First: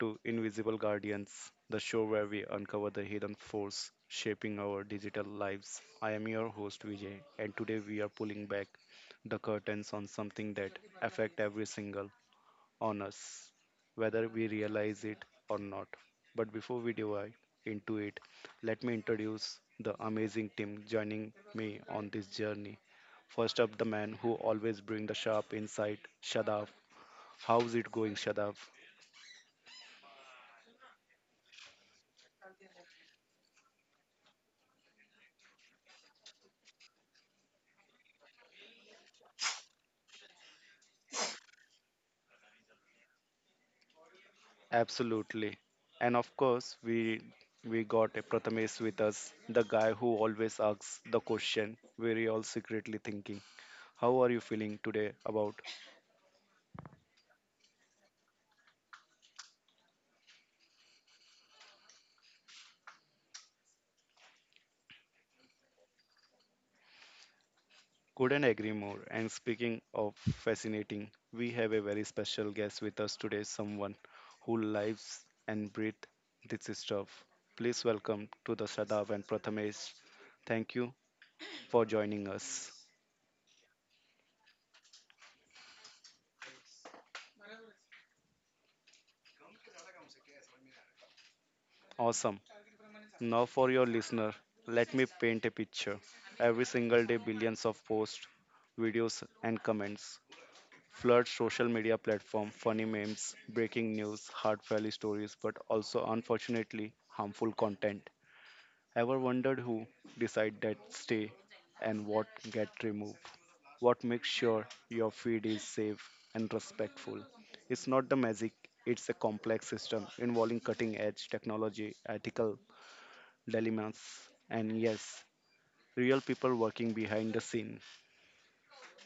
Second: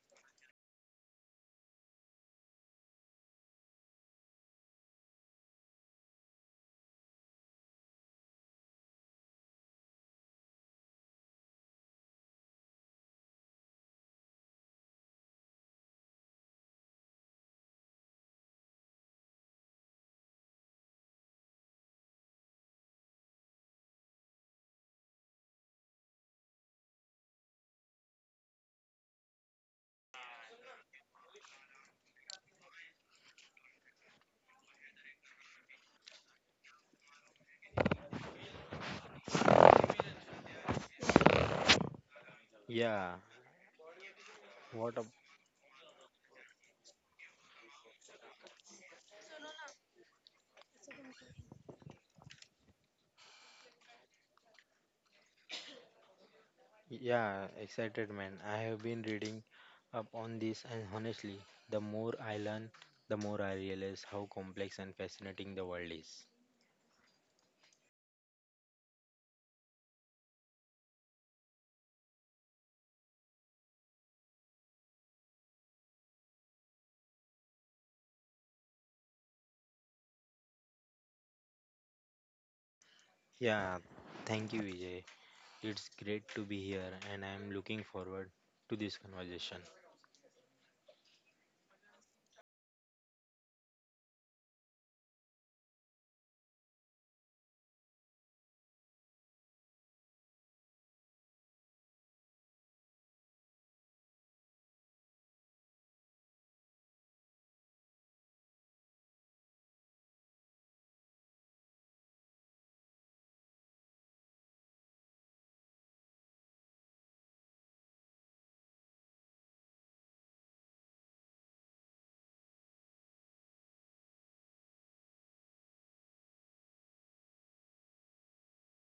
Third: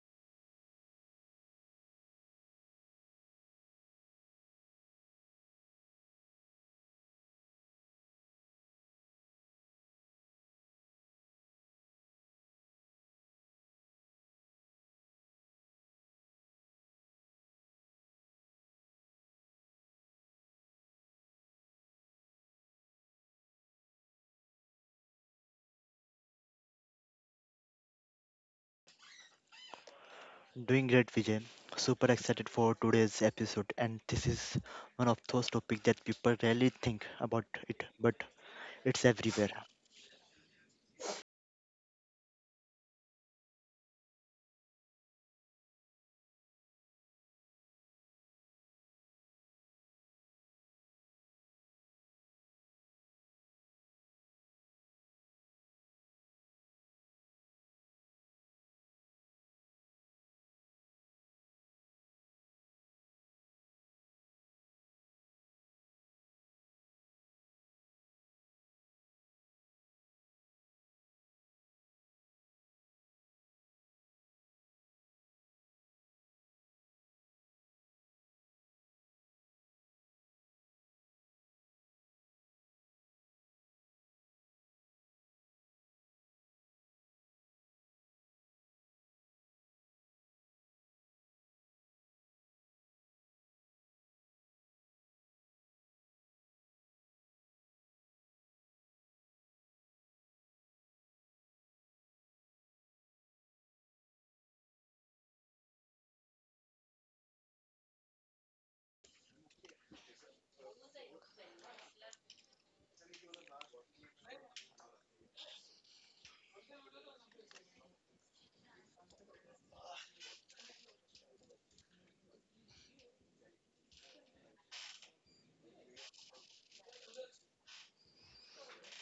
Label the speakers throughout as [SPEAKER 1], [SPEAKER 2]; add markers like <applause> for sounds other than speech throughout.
[SPEAKER 1] to Invisible Guardians, the show where we uncover the hidden force shaping our digital lives. I am your host Vijay, and today we are pulling back the curtains on something that affect every single on us, whether we realize it or not. But before we dive into it, let me introduce the amazing team joining me on this journey. First up, the man who always brings the sharp insight, Shadav. How's it going, Shadav?
[SPEAKER 2] Doing great, Vijay. Super excited for today's episode, and this is one of those topics that people rarely think about it, but it's everywhere.
[SPEAKER 3] Yeah, what a
[SPEAKER 1] Absolutely. And of course, we got a Prathamesh with us, the guy who always asks the question we're all secretly thinking. How are you feeling today about?
[SPEAKER 3] yeah, Excited, man. I have been reading up on this, and honestly, the more I learn, the more I realize how complex and fascinating the world is.
[SPEAKER 1] Couldn't agree more. And speaking of fascinating, we have a very special guest with us today, someone who lives and breathes this stuff. Please welcome to the Shadav and Prathamesh. Thank you for joining us.
[SPEAKER 3] Yeah, thank you, Vijay. It's great to be here, and I'm looking forward to this conversation.
[SPEAKER 1] Awesome. Now, for your listener, let me paint a picture. Every single day, billions of posts, videos, and comments flood social media platform. Funny memes, breaking news, heartfelt stories, but also unfortunately harmful content. Ever wondered who decide that stay and what get removed? What makes sure your feed is safe and respectful? It's not the magic. It's a complex system involving cutting edge technology, ethical dilemmas, and yes, real people working behind the scene.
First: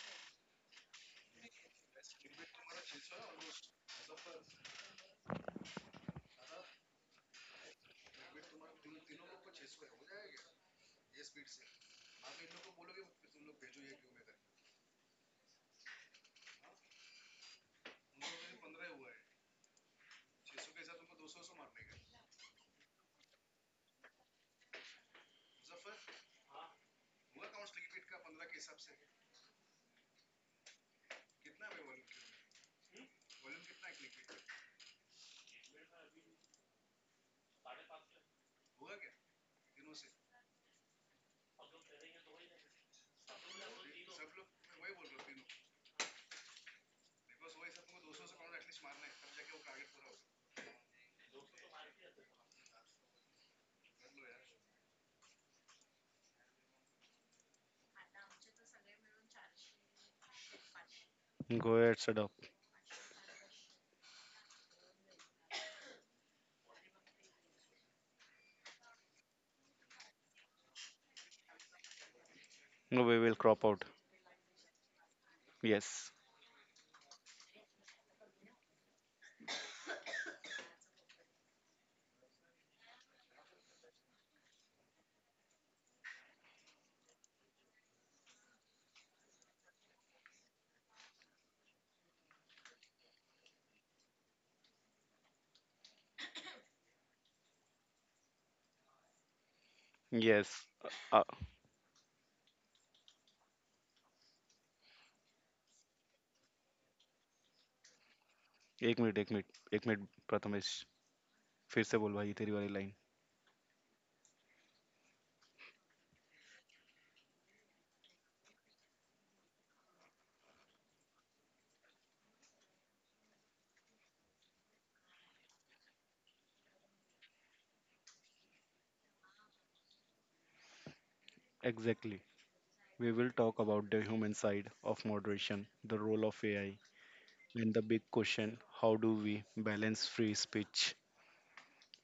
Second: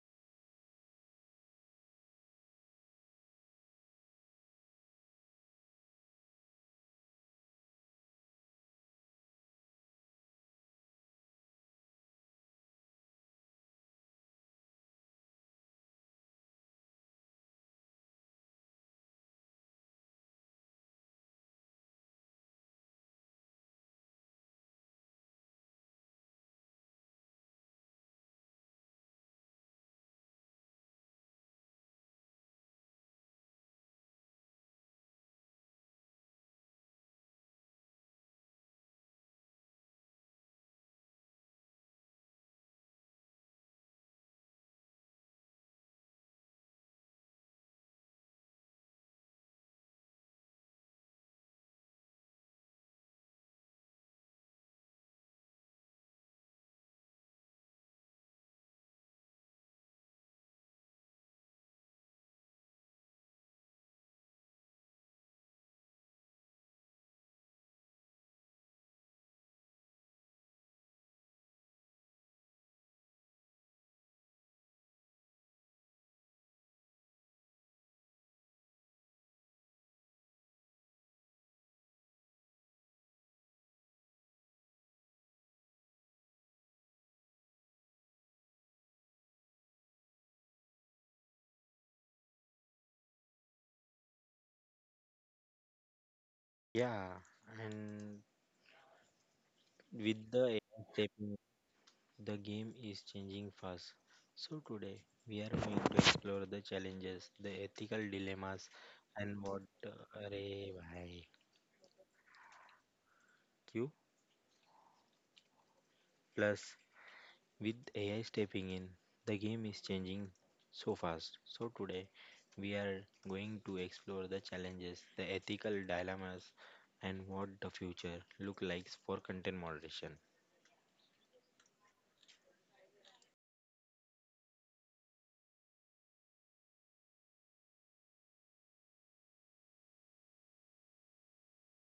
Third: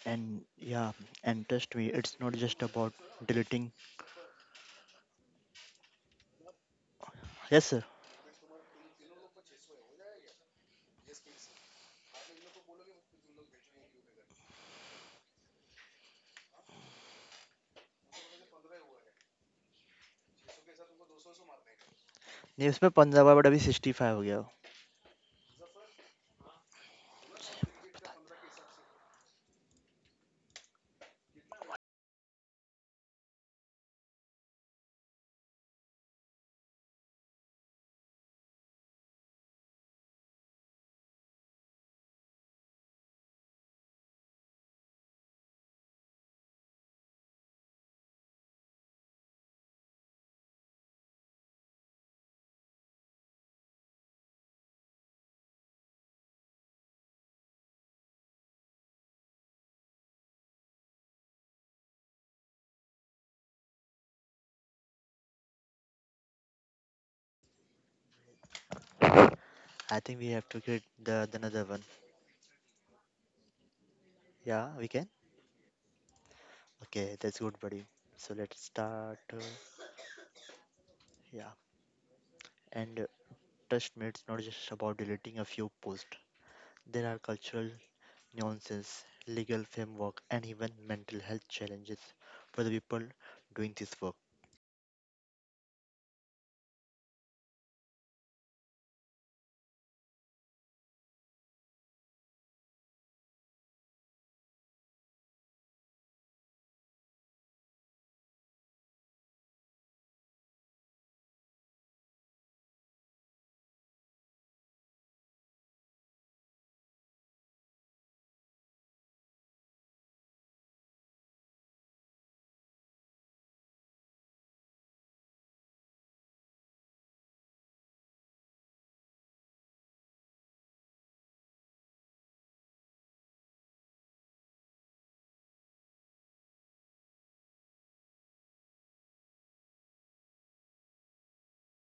[SPEAKER 2] And trust me, it's not just about deleting. Yes, sir. नहीं, उसमें पंजाबा but अभी 65 हो गया हो।
[SPEAKER 1] Go ahead, Sadaf.
[SPEAKER 2] I think we have to create the another one.
[SPEAKER 1] No, we will crop out.
[SPEAKER 2] Yeah, we can.
[SPEAKER 1] Yes,
[SPEAKER 2] Okay, that's good, buddy. So let's start. Yeah, and trust me, it's not just about deleting a few posts. There are cultural nuances, legal framework, and even mental health challenges for the people doing this work.
[SPEAKER 3] Yeah, and with the
[SPEAKER 1] yes.
[SPEAKER 3] AI
[SPEAKER 1] Uh,
[SPEAKER 3] stepping The game is changing fast. So, today we are going to explore the challenges, the ethical dilemmas,
[SPEAKER 1] एक मिनट एक
[SPEAKER 3] and what
[SPEAKER 1] मिनट एक मिनट
[SPEAKER 3] uh,
[SPEAKER 1] Prathamesh
[SPEAKER 3] array bhai
[SPEAKER 1] फिर से बोल भाई तेरी वाली line.
[SPEAKER 3] Q plus with AI stepping in. The game is changing so fast. So, today we are going to explore the challenges, the ethical dilemmas, and what the future look like for content moderation.
[SPEAKER 1] Exactly. We will talk about the human side of moderation, the role of AI, and the big question: How do we balance free speech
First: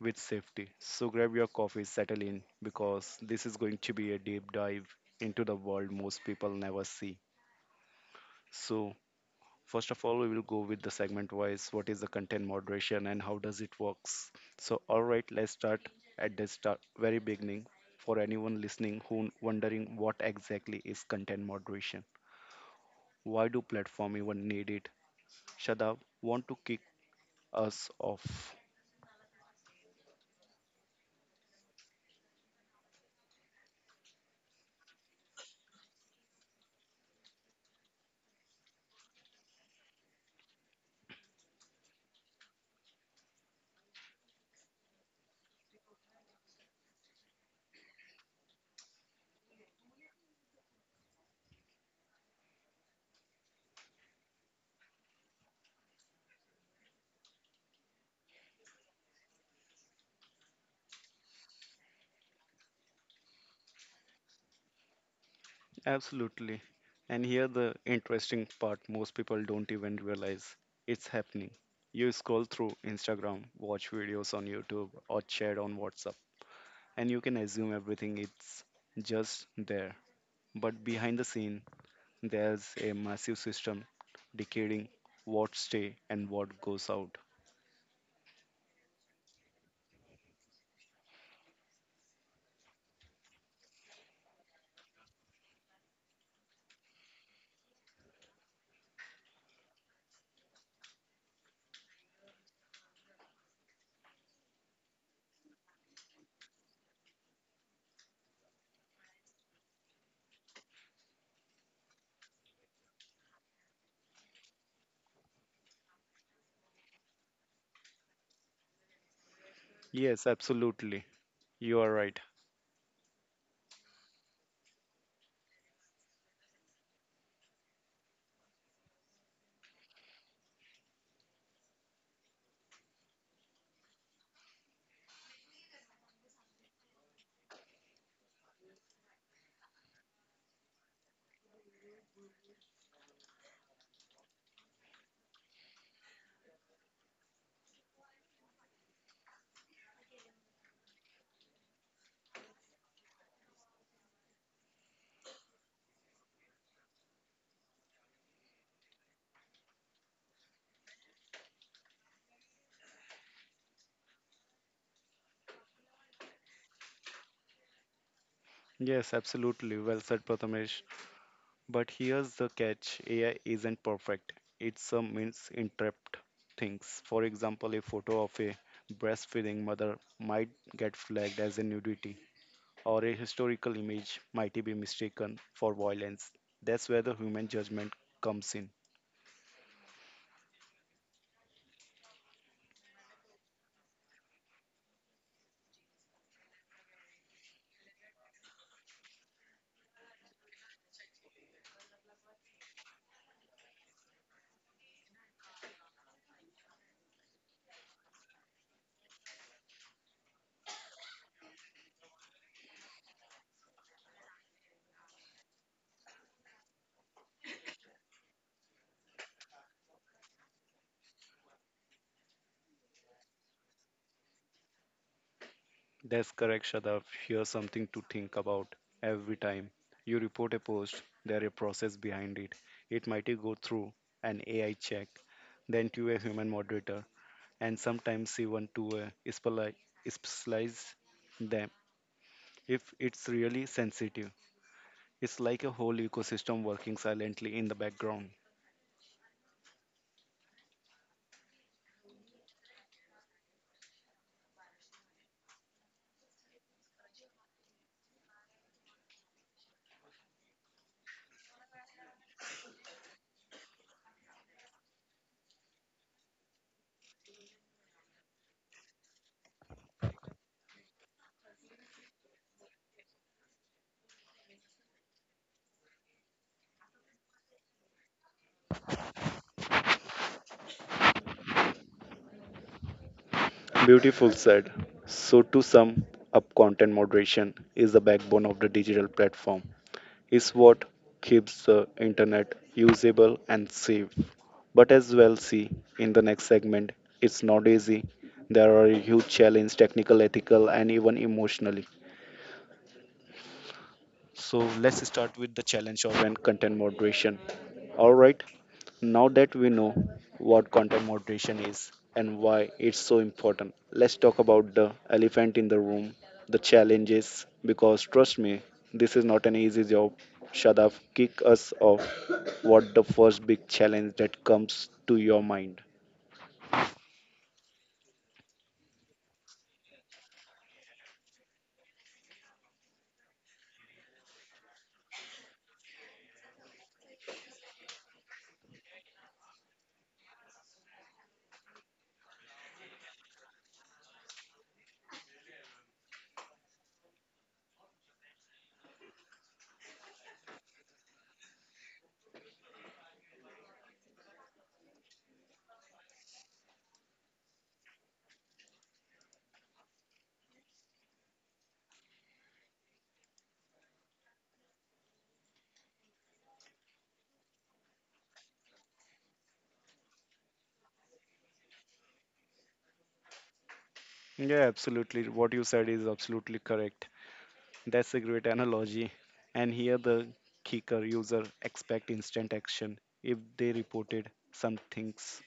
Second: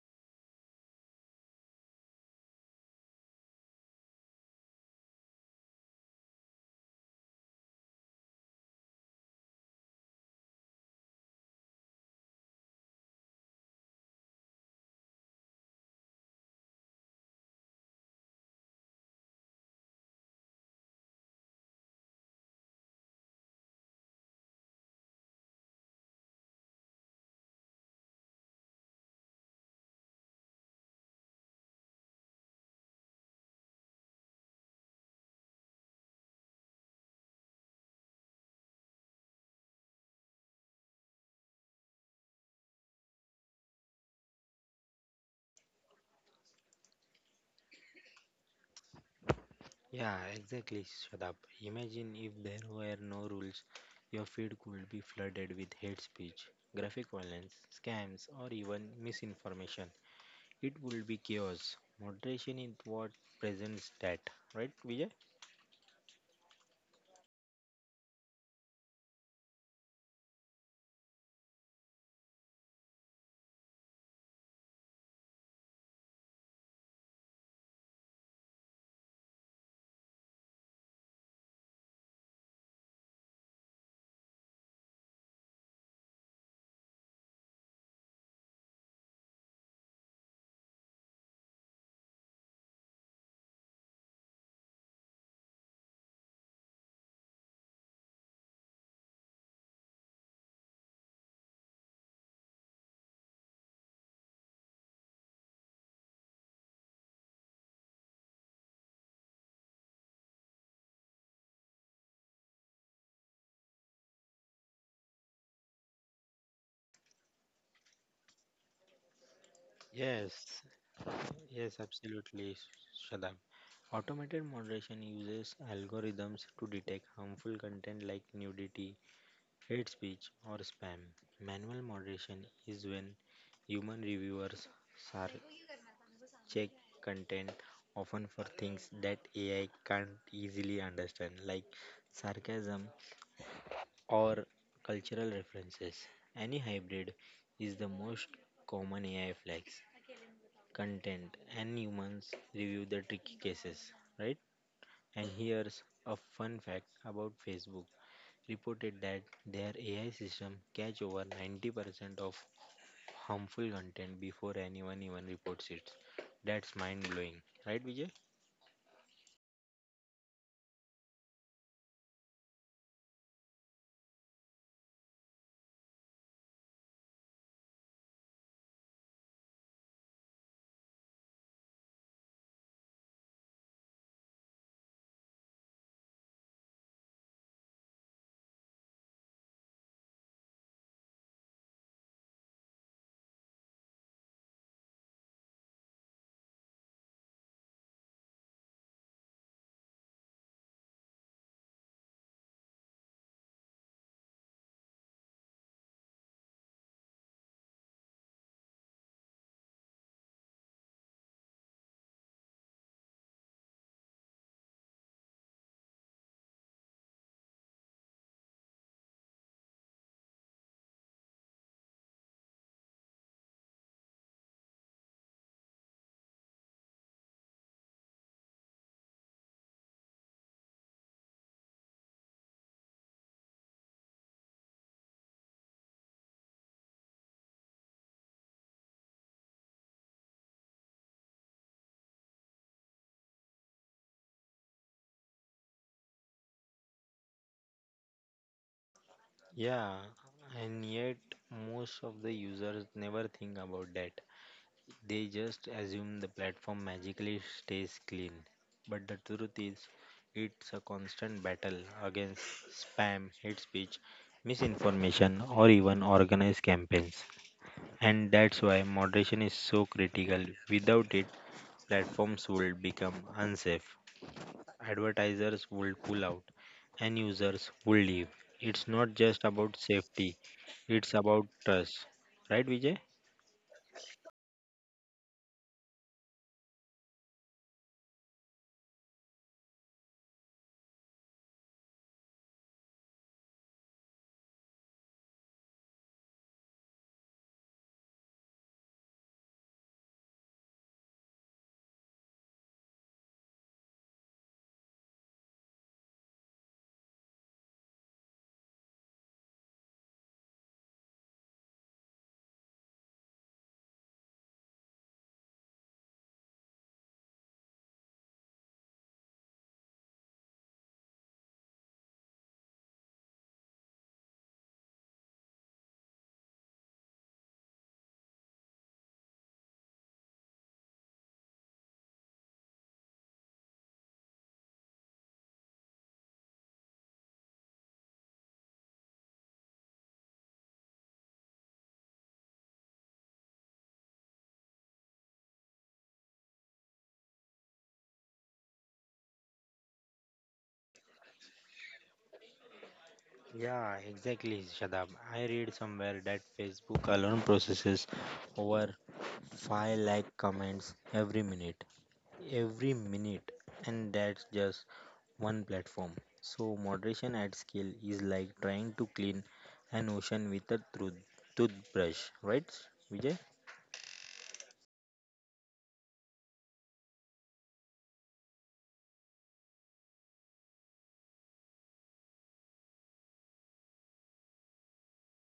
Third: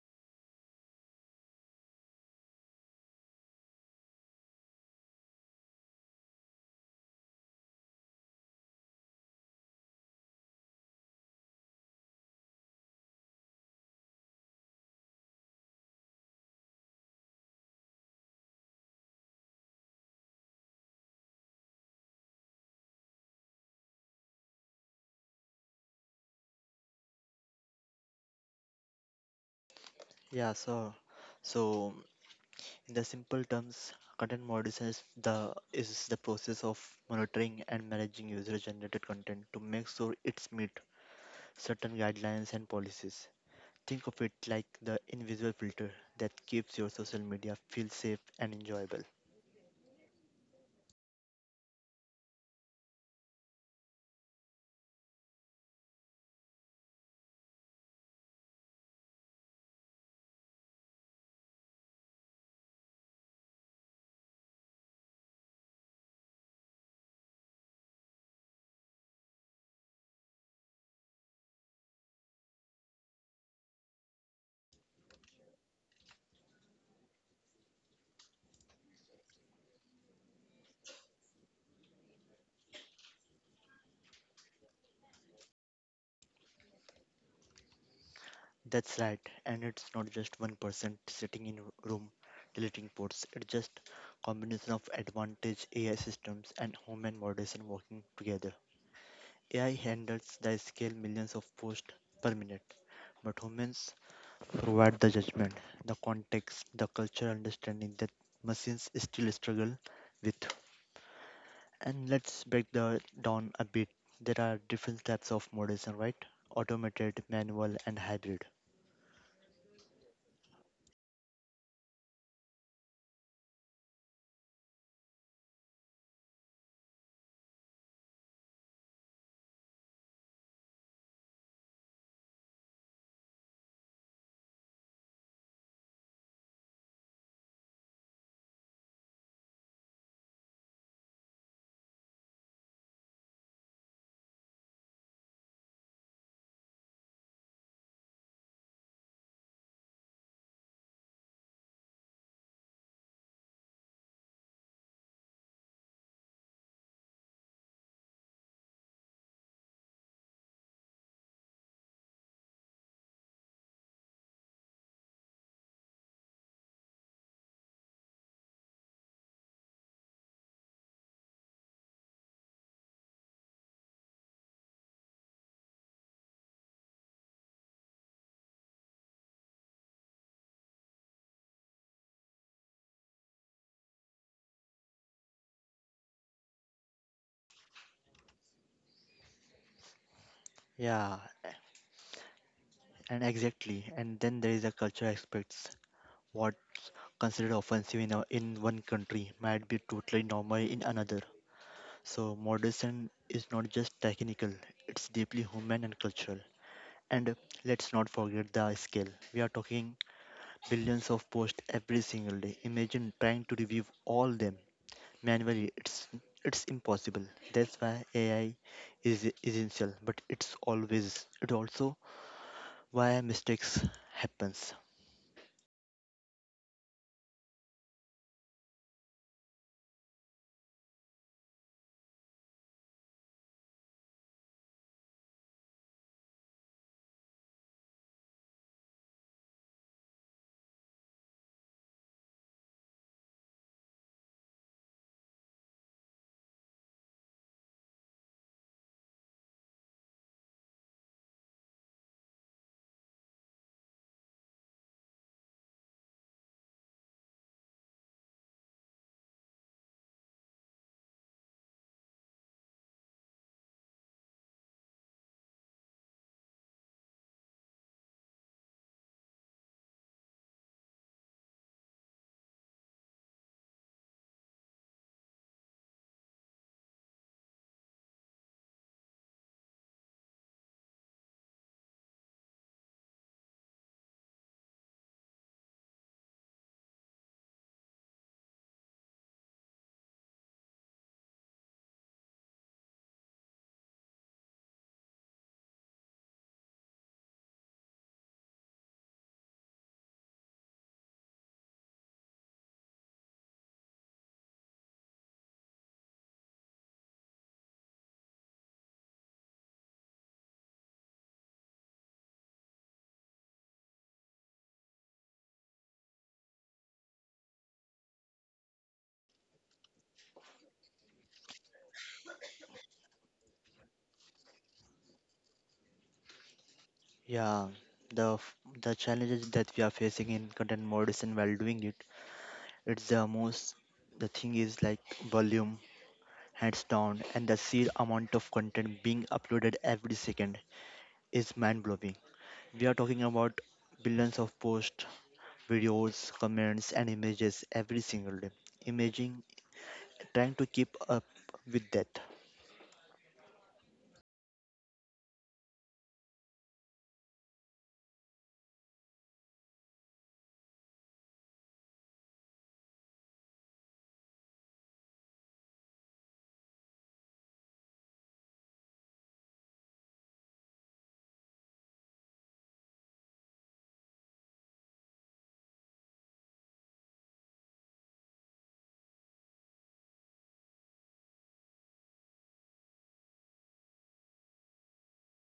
[SPEAKER 1] with safety. So grab your coffee, settle in, because this is going to be a deep dive into the world most people never see. So first of all, we will go with the segment wise. What is the content moderation and how does it works? So, all right, let's start at the start, very beginning. For anyone listening who wondering what exactly is content moderation, why do platform even need it? Shadab, want to kick us off?
[SPEAKER 2] Yeah, so so in the simple terms, content moderation is the process of monitoring and managing user-generated content to make sure it's meet certain guidelines and policies. Think of it like the invisible filter that keeps your social media feel safe and enjoyable.
[SPEAKER 3] Yeah, exactly, Shadab. Imagine if there were no rules, your feed could be flooded with hate speech, graphic violence, scams, or even misinformation. It would be chaos. Moderation is what presents that, right, Vijay?
[SPEAKER 1] Absolutely. And here the interesting part most people don't even realize it's happening. You scroll through Instagram, watch videos on YouTube, or chat on WhatsApp and you can assume everything it's just there. But behind the scene, there's a massive system dictating what stay and what goes out.
[SPEAKER 2] That's right, and it's not just one person sitting in a room deleting ports. It's just combination of advantage AI systems and human moderation working together. AI handles the scale millions of posts per minute, but humans provide the judgment, the context, the cultural understanding that machines still struggle with. And let's break the down a bit. There are different types of moderation, right? Automated, manual, and hybrid.
[SPEAKER 1] Yes,
[SPEAKER 3] Yes,
[SPEAKER 1] absolutely.
[SPEAKER 3] yes,
[SPEAKER 1] You are right.
[SPEAKER 3] absolutely, Shadab. Automated moderation uses algorithms to detect harmful content like nudity, hate speech, or spam. Manual moderation is when human reviewers sar- check content often for things that AI can't easily understand, like sarcasm or cultural references. Any hybrid is the most common AI flags. Content and humans review the tricky cases, right? And here's a fun fact about Facebook reported that their AI system catch over 90% of harmful content before anyone even reports it. That's mind blowing, right, Vijay?
[SPEAKER 1] Yes, absolutely. Well said, Prathamesh. But here's the catch AI isn't perfect, it's a misinterpret things. For example, a photo of a breastfeeding mother might get flagged as a nudity, or a historical image might be mistaken for violence. That's where the human judgment comes in.
[SPEAKER 2] Yeah, and then there is a culture aspects. What's considered offensive in, a, in one country might be totally normal in another. So moderation is not just technical; it's deeply human and cultural. And let's not forget the scale. We are talking billions of posts every single day. Imagine trying to review all them manually. It's impossible. That's why AI is essential, but it also why mistakes happens.
[SPEAKER 1] That's correct, Shadav. Here's something to think about every time you report a post, there is a process behind it. It might go through an AI check, then to a human moderator, and sometimes even to a specialized them if it's really sensitive. It's like a whole ecosystem working silently in the background.
[SPEAKER 3] Yeah, and yet most of the users never think about that. They just assume the platform magically stays clean. But the truth is, it's a constant battle against spam, hate speech, misinformation, or even organized campaigns. And that's why moderation is so critical. Without it, platforms would become unsafe advertisers would pull out and users would leave. It's not just about safety, it's about trust. Right, Vijay?
[SPEAKER 1] Beautiful said. So, to sum up, content moderation is the backbone of the digital platform. It's what keeps the internet usable and safe. But as well, see in the next segment, it's not easy. There are huge challenges, technical, ethical, and even emotionally. So let's start with the challenge of and content moderation. All right. Now that we know what content moderation is and why it's so important, let's talk about the elephant in the room, the challenges. Because trust me, this is not an easy job. Shadav, kick us off. What the first big challenge that comes to your mind?
[SPEAKER 2] Yeah, the the challenges that we are facing in content moderation while doing it, it's the most the thing is like volume, hands down, and the sheer amount of content being uploaded every second is mind blowing. We are talking about billions of posts, videos, comments, and images every single day. Imaging trying to keep up with that.
[SPEAKER 3] Yeah, exactly, Shadab. I read somewhere that Facebook alone processes over 5 lakh comments every minute. Every minute. And that's just one platform. So, moderation at scale is like trying to clean an ocean with a toothbrush, right, Vijay?
[SPEAKER 1] Yeah, absolutely. What you said is absolutely correct. That's a great analogy. And here the kicker user expect instant action. If they reported some things,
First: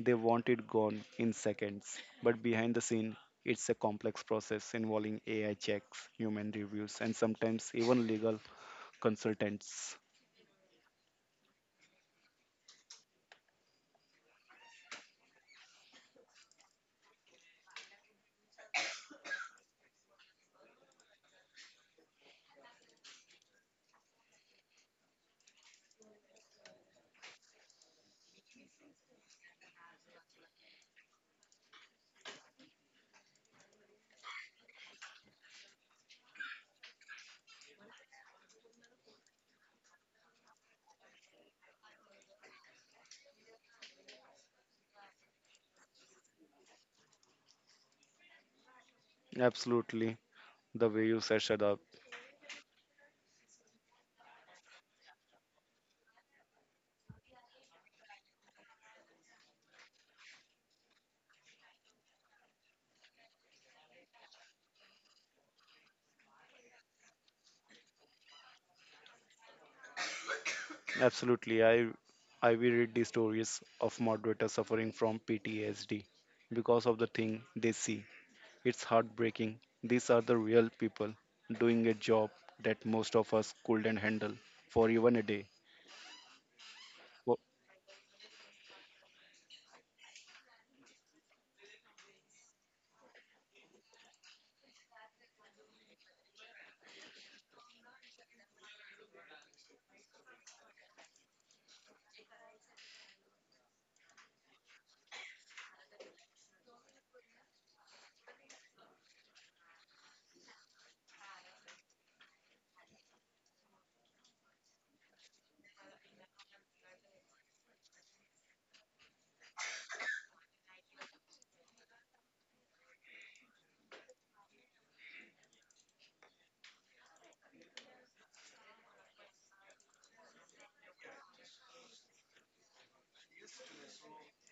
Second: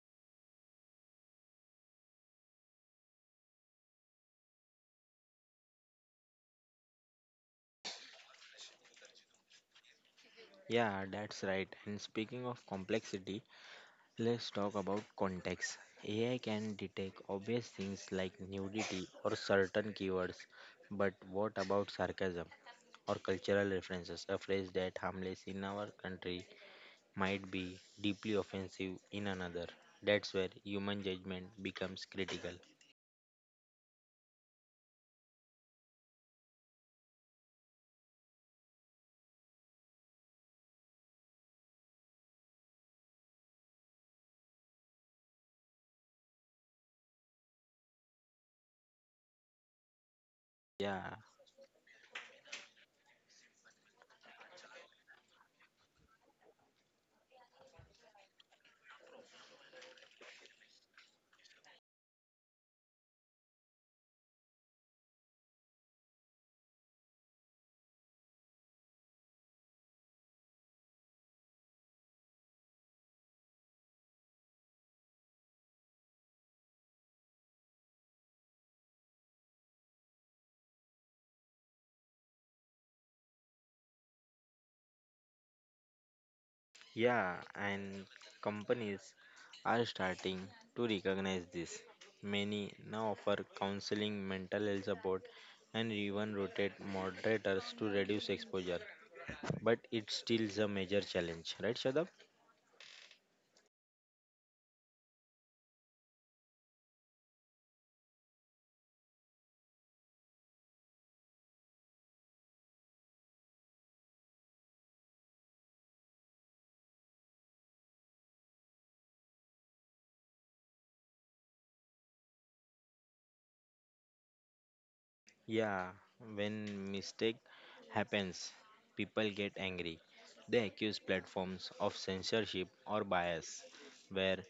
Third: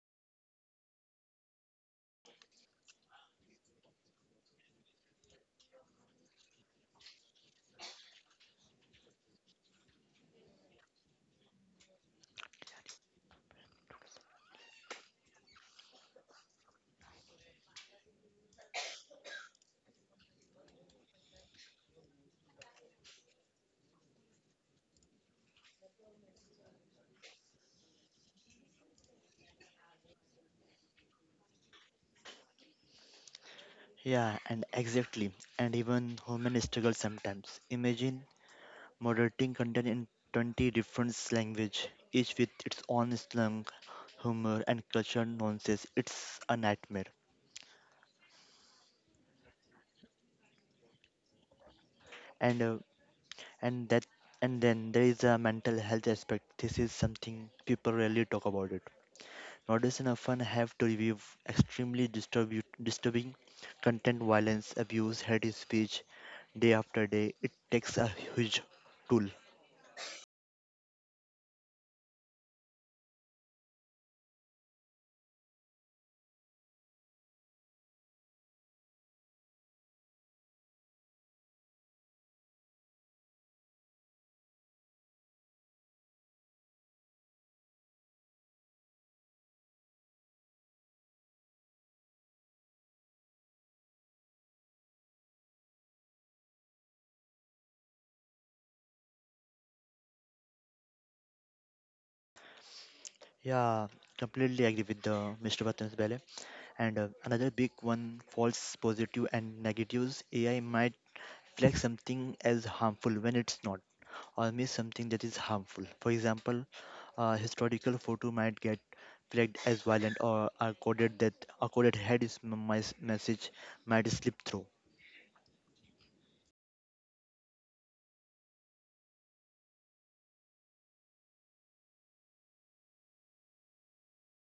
[SPEAKER 1] they want it gone in seconds. But behind the scene, it's a complex process involving AI checks, human reviews, and sometimes even legal consultants.
[SPEAKER 3] Yeah, that's right. And speaking of complexity, let's talk about context. AI can detect obvious things like nudity or certain keywords, but what about sarcasm or cultural references? A phrase that harmless in our country might be deeply offensive in another. That's where human judgment becomes critical.
[SPEAKER 2] Yeah, and exactly, and even human struggle sometimes. Imagine moderating content in 20 different languages, each with its own slang, humor, and cultural nuances. It's a nightmare.
[SPEAKER 1] Absolutely, the way
[SPEAKER 3] Yeah,
[SPEAKER 1] you said shut up.
[SPEAKER 2] And uh, and that and then there is a mental health aspect. This is something people rarely talk about it. Nordicen often have to review extremely disturbing content, violence, abuse, hate speech, day after day. It takes a huge toll.
[SPEAKER 1] Absolutely, I will read the stories of moderators suffering from PTSD because of the thing they see. It's heartbreaking. These are the real people doing a job that most of us couldn't handle for even a day. Wo-
[SPEAKER 3] Yeah, and companies are starting to recognize this. Many now offer counseling, mental health support, and even rotate moderators to reduce exposure. But it still is a major challenge, right, Shadab?
[SPEAKER 2] Yeah, completely agree with the Mr. Patan's Bale. And another big one, false positive and negatives. AI might flag something as harmful when it's not, or miss something that is harmful. For example, a historical photo might get flagged as violent, or a coded head is m- mis- message might slip through.
[SPEAKER 3] Yeah, when mistake happens, people get angry. They accuse platforms of censorship or bias, where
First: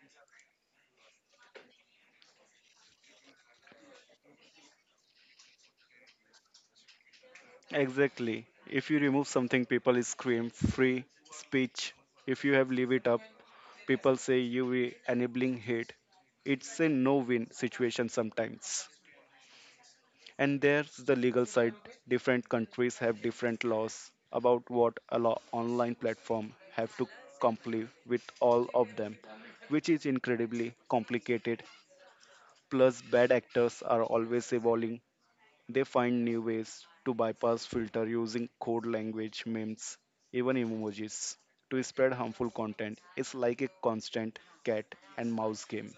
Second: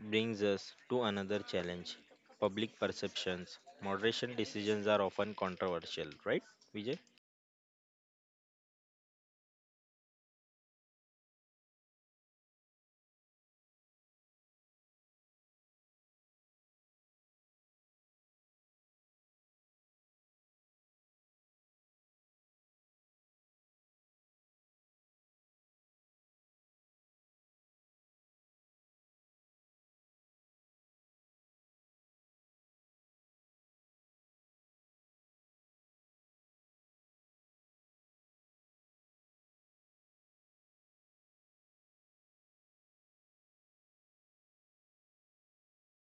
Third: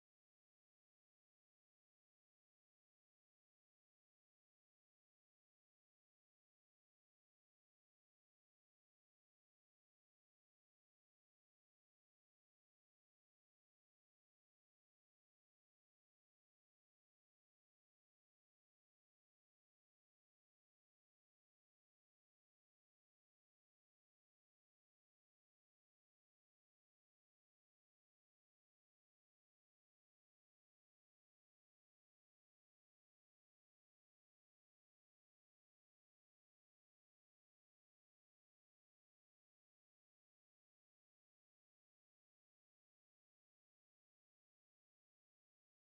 [SPEAKER 3] brings us to another challenge public perceptions. Moderation decisions are often controversial, right, Vijay?
[SPEAKER 1] Exactly. If you remove something, people scream free speech. If you have leave it up, people say you were enabling hate. It's a no-win situation sometimes. And there's the legal side. Different countries have different laws about what a law online platform have to comply with all of them, which is incredibly complicated. Plus, bad actors are always evolving. They find new ways to bypass filter using code language, memes, even emojis to spread harmful content. It's like a constant cat and mouse game.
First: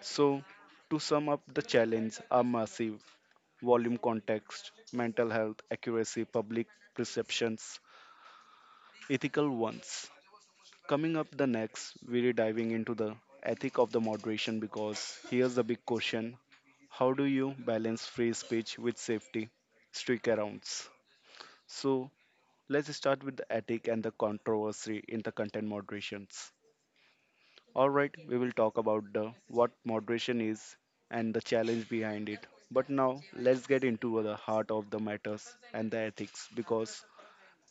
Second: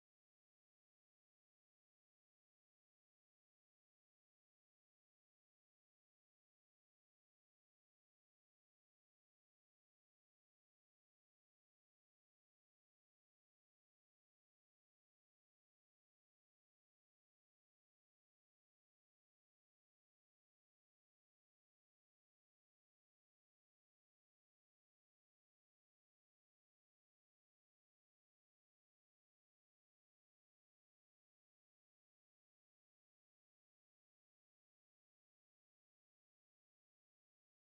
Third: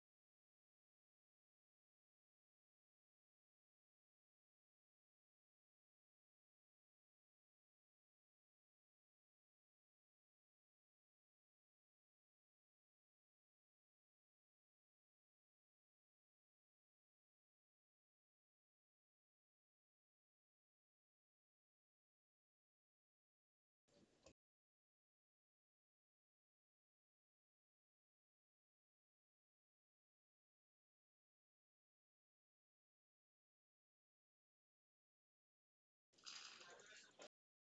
[SPEAKER 1] So, to sum up, the challenges are massive. Volume context, mental health, accuracy, public perceptions, ethical ones. Coming up the next, we're diving into the ethic of the moderation because here's the big question: how do you balance free speech with safety? Stick arounds. So let's start with the ethic and the controversy in the content moderations. All right, we will talk about the what moderation is and the challenge behind it. But now let's get into the heart of the matters and the ethics because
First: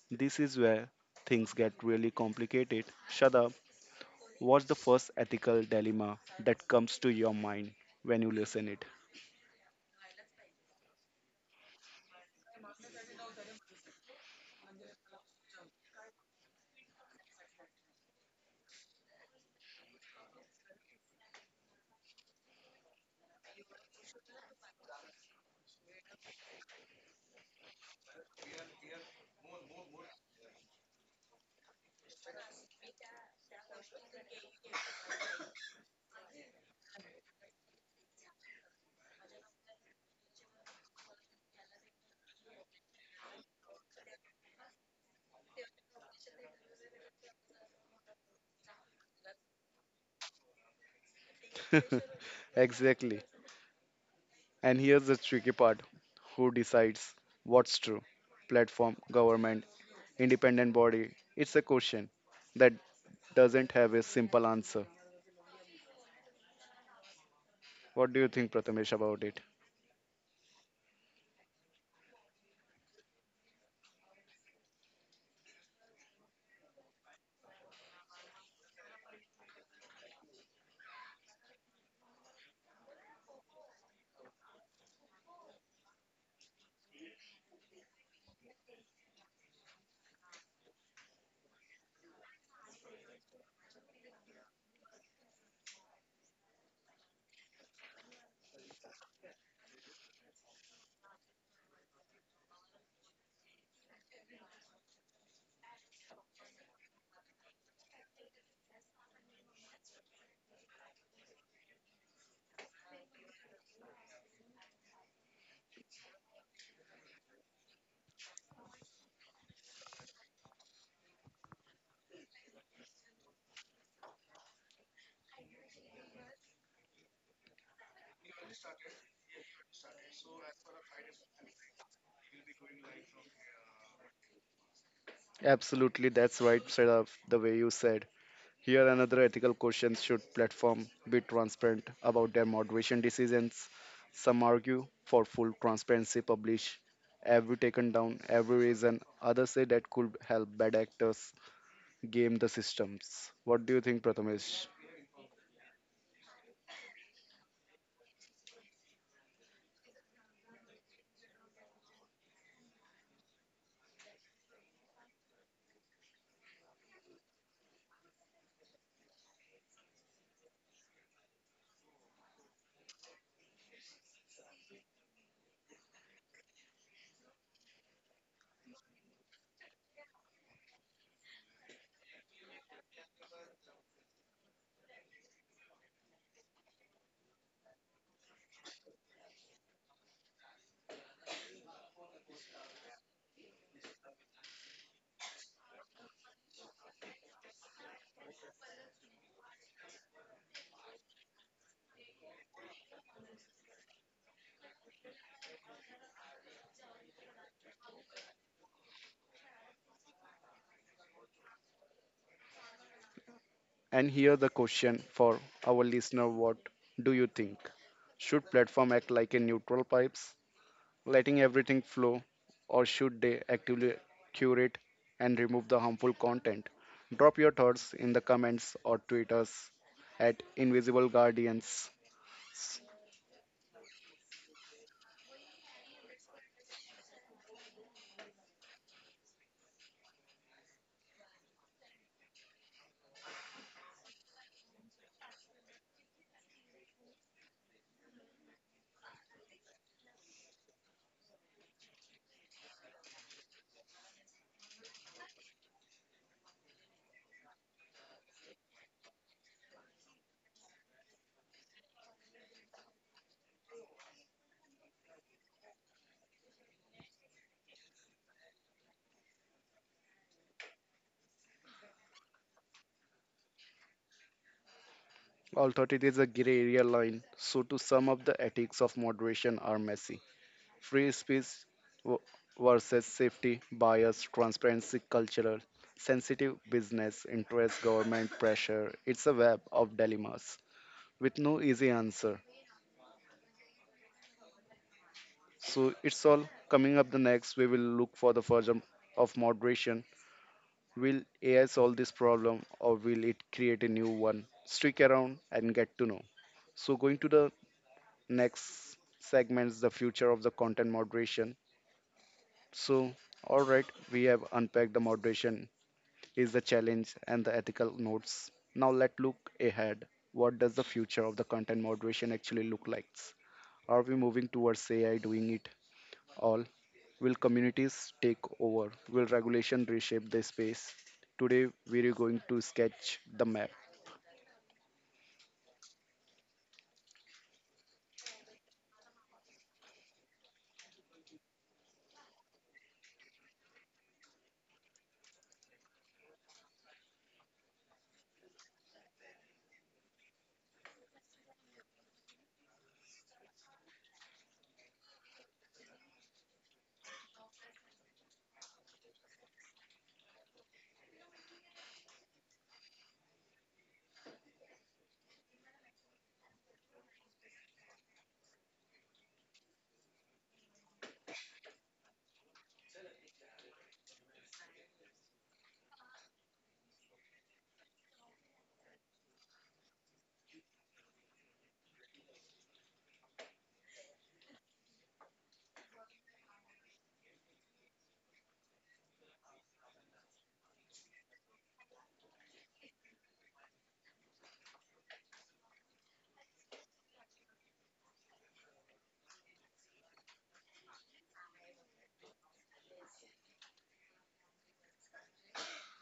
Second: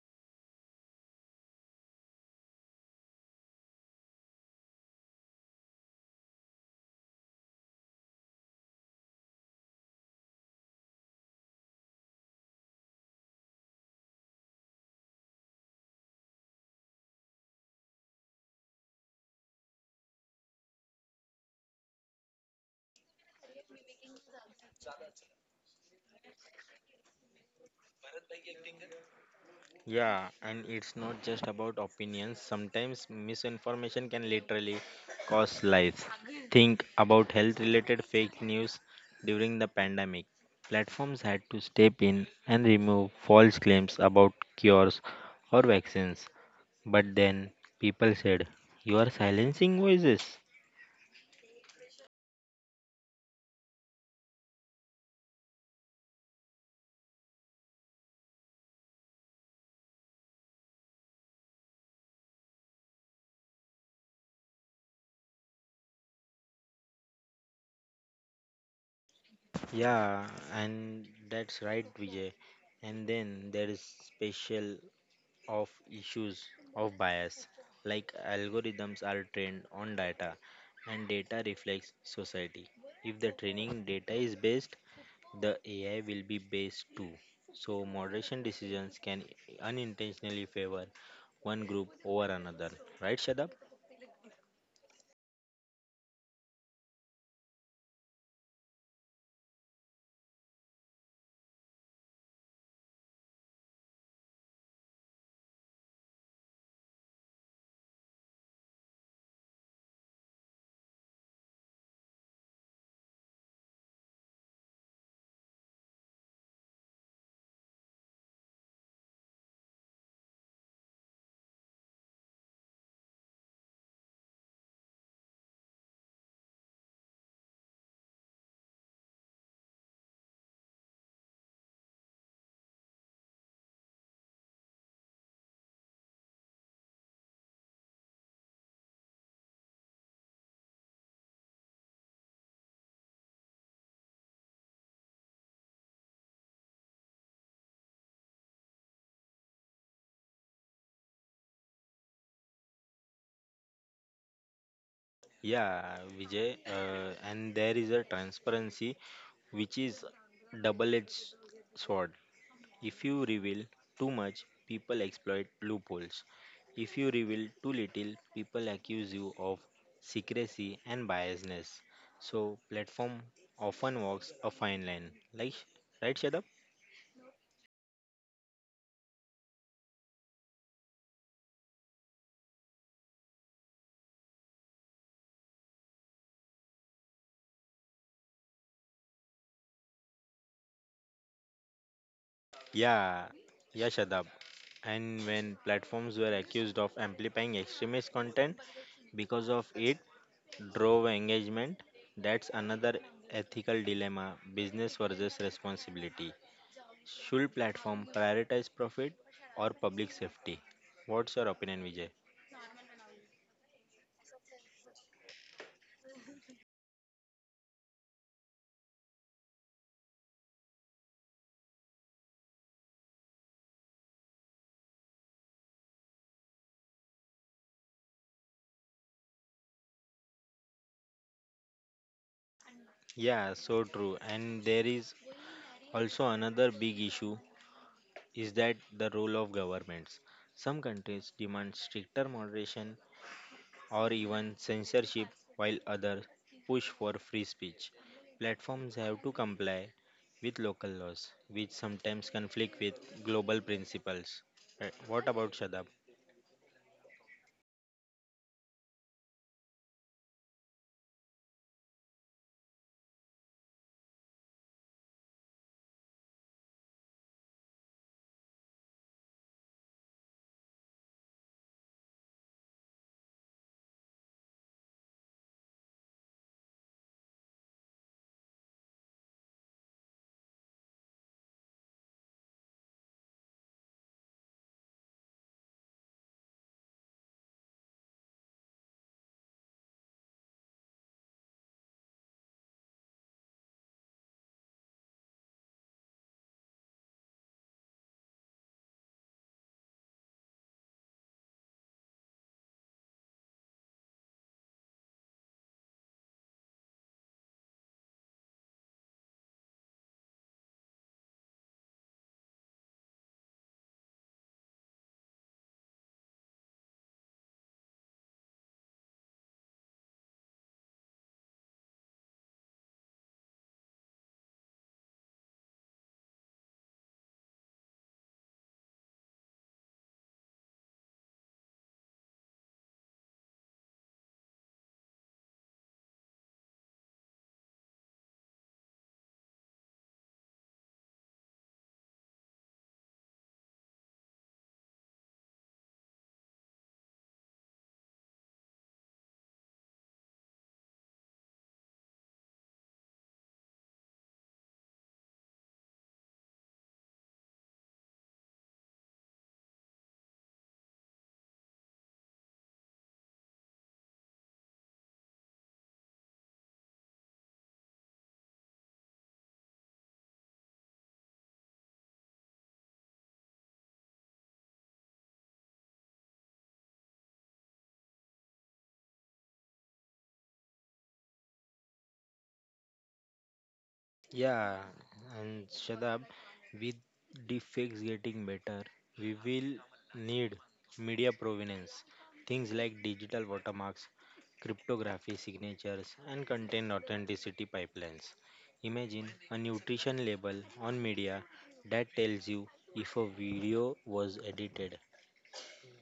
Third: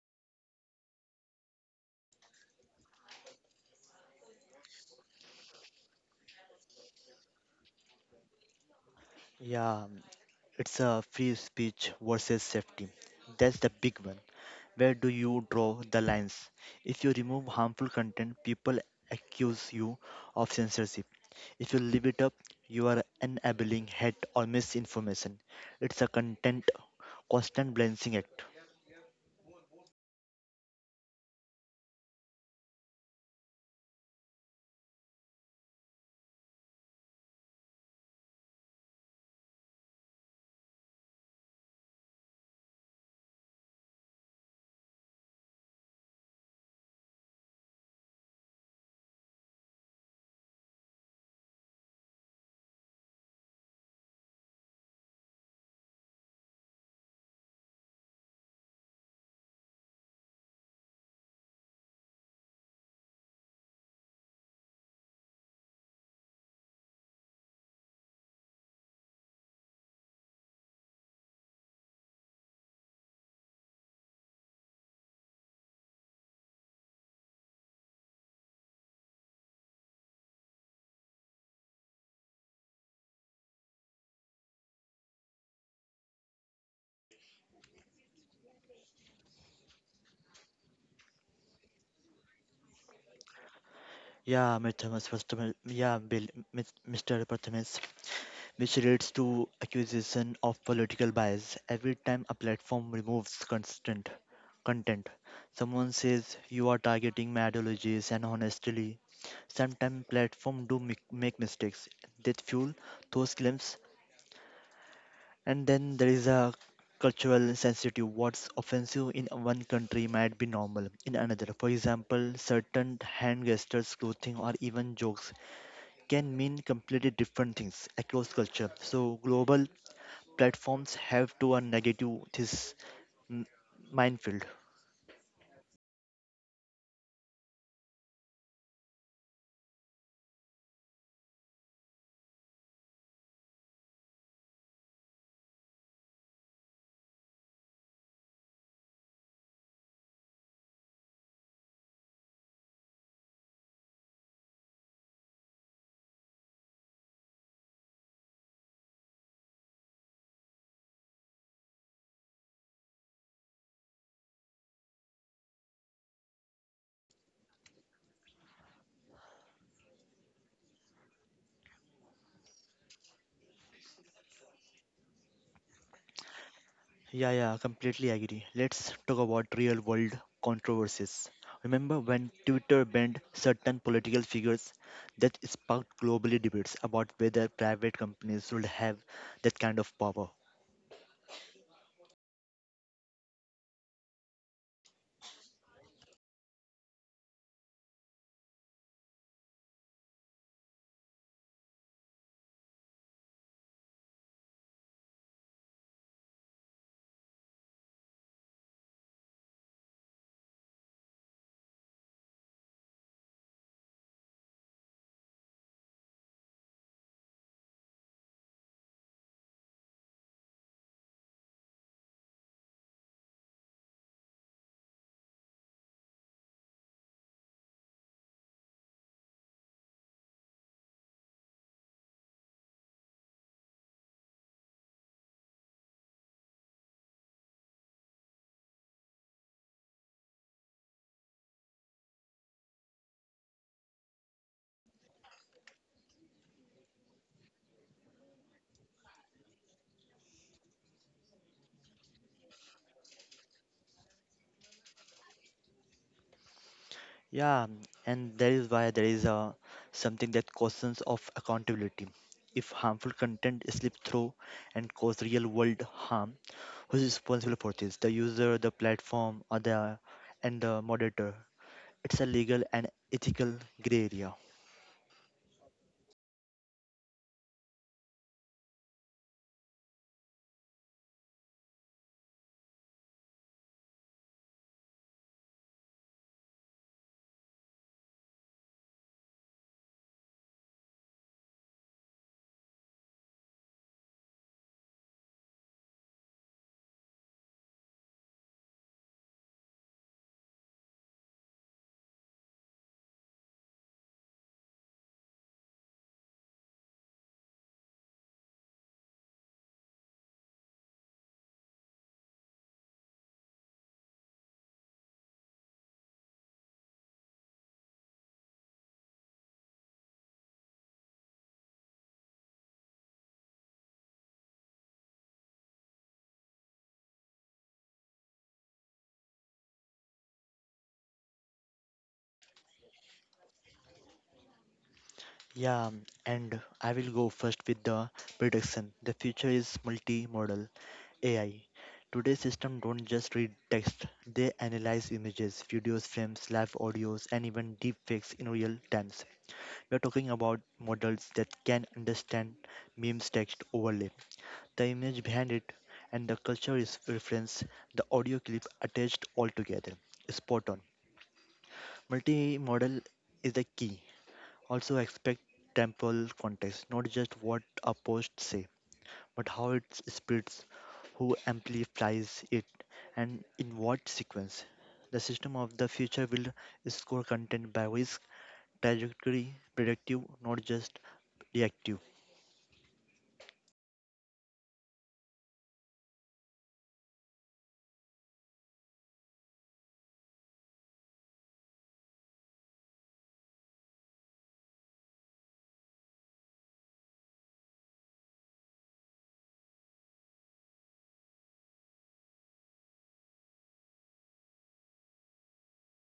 [SPEAKER 1] this is where things get really complicated. Shada, what's the first ethical dilemma that comes to your mind when you listen it?
[SPEAKER 2] Yeah, it's a free speech versus safety. That's the big one. Where do you draw the lines? If you remove harmful content, people accuse you of censorship. If you leave it up, you are enabling hate or misinformation. It's a content constant balancing act.
[SPEAKER 3] Yeah, and it's not just about opinions. Sometimes misinformation can literally cost lives. Think about health related fake news during the pandemic. Platforms had to step in and remove false claims about cures or vaccines. But then people said, you are silencing voices.
[SPEAKER 1] <laughs> exactly. And here's the tricky part: who decides what's true? Platform, government, independent body? It's a question that doesn't have a simple answer. What do you think, Prathamesh, about it?
[SPEAKER 3] Yeah, and that's right, Vijay. And then there is special of issues of bias, like algorithms are trained on data, and data reflects society. If the training data is based, the AI will be based too. So moderation decisions can unintentionally favor one group over another. Right, Shadab?
[SPEAKER 2] Yeah, Mithamas, first of all- yeah, Bill, Mis- Mr. Prathamas, which leads to accusation of political bias. Every time a platform removes constant content, someone says you are targeting my ideologies and honestly sometimes platforms do make mistakes that fuel those claims. And then there is a cultural sensitive what's offensive in one country might be normal in another. For example, certain hand gestures, clothing, or even jokes can mean completely different things across culture. So global platforms have to a negative this m- minefield.
[SPEAKER 1] Absolutely, that's right, side of the way you said. Here, another ethical question should platform be transparent about their moderation decisions? Some argue for full transparency, publish every taken down, every reason. Others say that could help bad actors game the systems. What do you think, Prathamesh?
[SPEAKER 3] Yeah, Vijay, and there is a transparency which is double-edged sword. If you reveal too much, people exploit loopholes. If you reveal too little, people accuse you of secrecy and biasness. So platform often walks a fine line. Like, right, Shadab?
[SPEAKER 2] Yeah, yeah, completely agree. Let's talk about real world controversies. Remember when Twitter banned certain political figures that sparked globally debates about whether private companies should have that kind of power?
[SPEAKER 3] Yeah, yeah, Shadab. And when platforms were accused of amplifying extremist content, because of it drove engagement, that's another ethical dilemma business versus responsibility. Should platform prioritize profit or public safety? What's your opinion, Vijay?
[SPEAKER 1] And here the question for our listener: What do you think? Should platform act like a neutral pipes, letting everything flow, or should they actively curate and remove the harmful content? Drop your thoughts in the comments or tweet us at Invisible Guardians.
[SPEAKER 3] Yeah, so true. And there is also another big issue is that the role of governments. Some countries demand stricter moderation or even censorship, while others push for free speech. Platforms have to comply with local laws, which sometimes conflict with global principles. What about Shadab?
[SPEAKER 2] Yeah, and that is why there is something that questions of accountability. If harmful content slips through and cause real world harm, who's responsible for this? The user, the platform, or the moderator? It's a legal and ethical gray area.
[SPEAKER 1] Although it is a gray area line, so to sum up, the ethics of moderation are messy, free speech w- versus safety, bias, transparency, cultural sensitive, business interest, government pressure. It's a web of dilemmas with no easy answer. So it's all coming up the next. We will look for the version of moderation. Will AI solve this problem or will it create a new one? Stick around and get to know. So going to the next segments, the future of the content moderation. So all right, we have unpacked the moderation is the challenge and the ethical notes. Now let's look ahead. What does the future of the content moderation actually look like? Are we moving towards AI doing it all? Will communities take over? Will regulation reshape the space? Today we are going to sketch the map.
[SPEAKER 2] Yeah, and I will go first with the prediction. The future is multimodal AI. Today's system don't just read text; they analyze images, videos, frames, live audios, and even deepfakes in real times. We're talking about models that can understand memes, text overlay, the image behind it, and the culture is reference, the audio clip attached all together. Spot on. Multimodal is the key. Also expect temporal context, not just what a post say, but how it spreads, who amplifies it, and in what sequence. The system of the future will score content by risk, trajectory, predictive, not just reactive.
[SPEAKER 3] Yeah, and Shadab, with deepfakes getting better, we will need media provenance, things like digital watermarks, cryptography signatures, and content authenticity pipelines. Imagine a nutrition label on media that tells you if a video was edited,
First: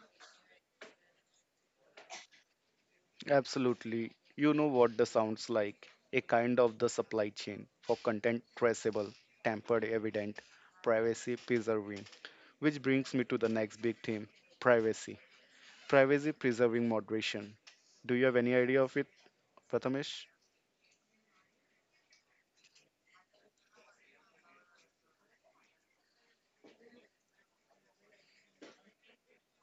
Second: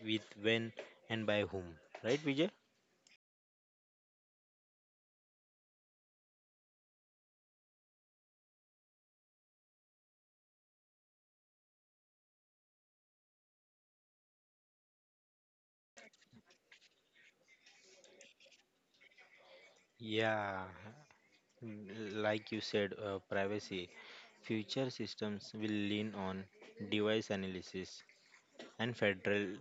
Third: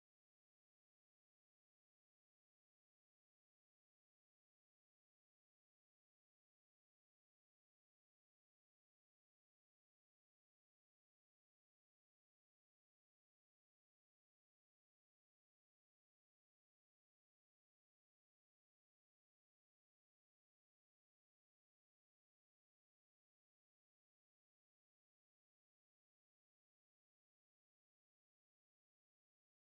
[SPEAKER 3] with when, and by whom. Right, Vijay?
[SPEAKER 1] Absolutely. You know what the sounds like a kind of the supply chain for content traceable, tampered evident, privacy preserving. Which brings me to the next big theme privacy. Privacy preserving moderation. Do you have any idea of it, Prathamesh?
[SPEAKER 3] Yeah. Like you said, privacy. Future systems will lean on device analysis and federal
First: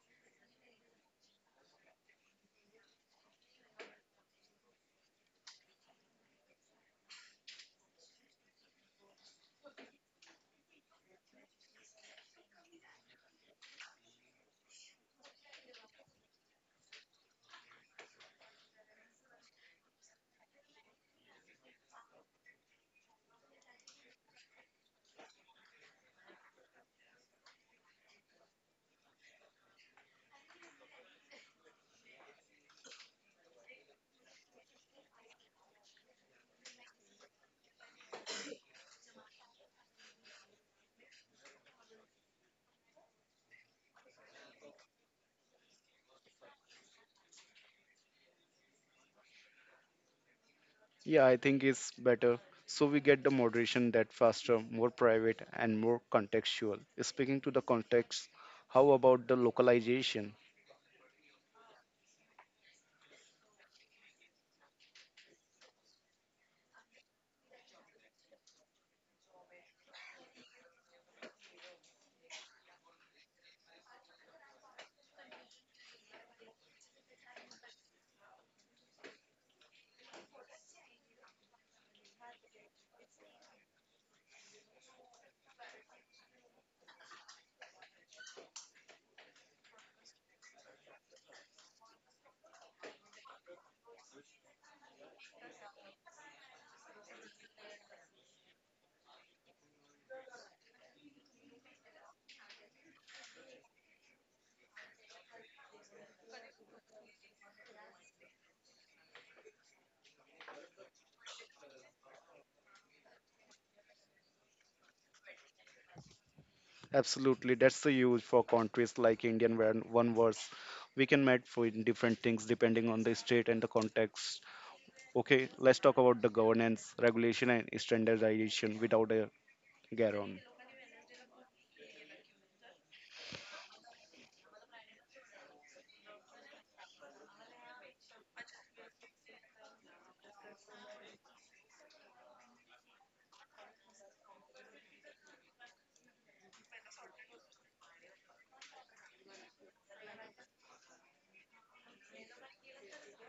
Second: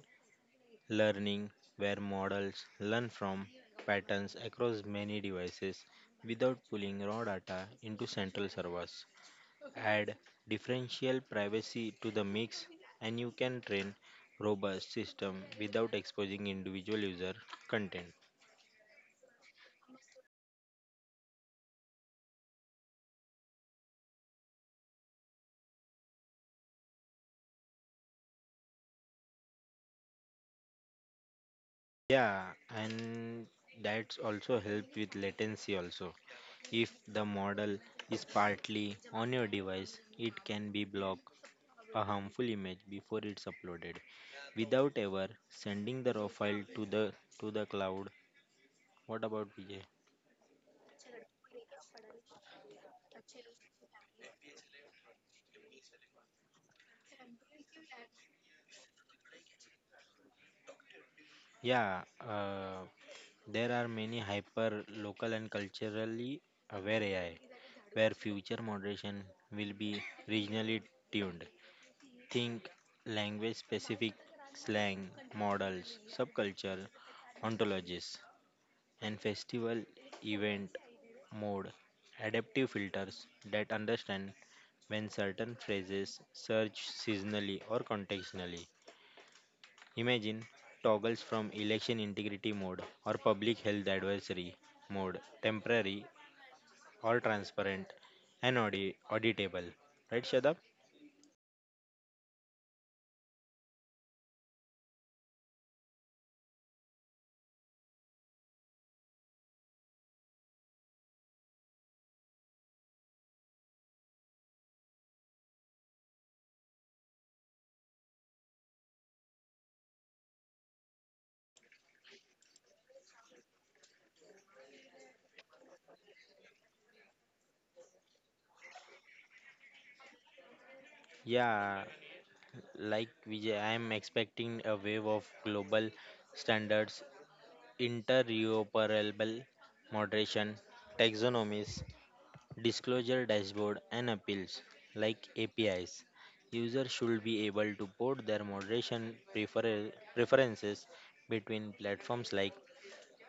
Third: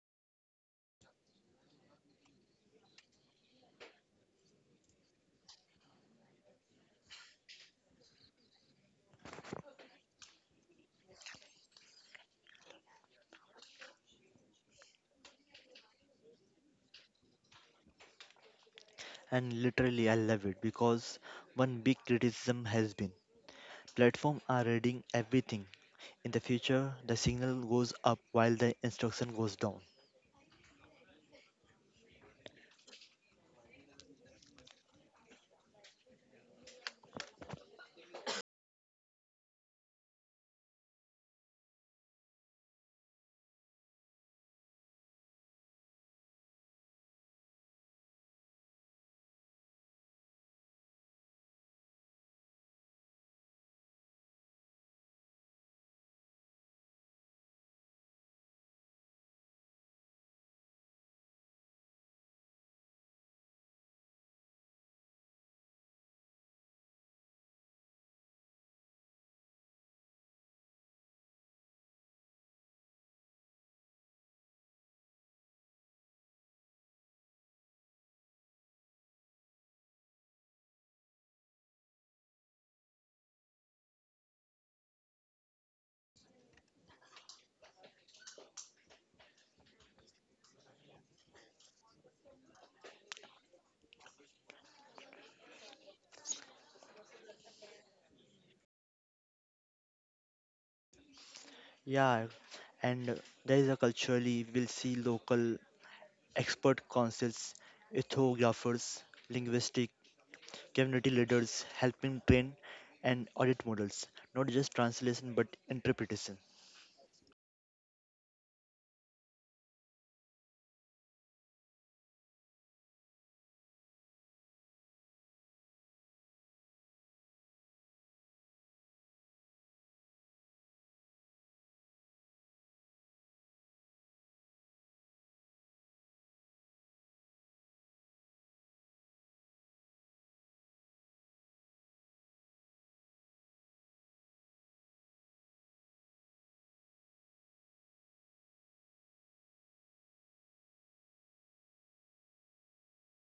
[SPEAKER 3] learning, where models learn from patterns across many devices without pulling raw data into central servers. Add differential privacy to the mix, and you can train robust system without exposing individual user content.
[SPEAKER 2] And literally, I love it because one big criticism has been platforms are reading everything. In the future, the signal goes up while the instruction goes down.
[SPEAKER 3] Yeah, and that's also help with latency also. If the model is partly on your device, it can be block a harmful image before it's uploaded without ever sending the raw file to the cloud. What about Vijay?
[SPEAKER 1] Yeah, I think it's better. So we get the moderation that faster, more private, and more contextual. Speaking to the context, how about the localization?
[SPEAKER 3] Yeah, there are many hyper local and culturally aware AI where future moderation will be regionally tuned. Think language specific slang, models, subculture, ontologies, and festival event mode. Adaptive filters that understand when certain phrases surge seasonally or contextually. Imagine toggles from election integrity mode or public health advisory mode, temporary or transparent and auditable. Right, Shadab?
[SPEAKER 2] Yeah, and there is a culturally we'll see local expert councils, ethnographers, linguistic community leaders helping train and audit models, not just translation but interpretation.
[SPEAKER 1] Absolutely, that's the use for countries like Indian where one verse we can match for different things depending on the state and the context. Okay, let's talk about the governance, regulation, and standardization without a Garon.
[SPEAKER 3] Yeah, like Vijay, I am expecting a wave of global standards, interoperable moderation, taxonomies, disclosure dashboard, and appeals like APIs. Users should be able to port their moderation preferences between platforms like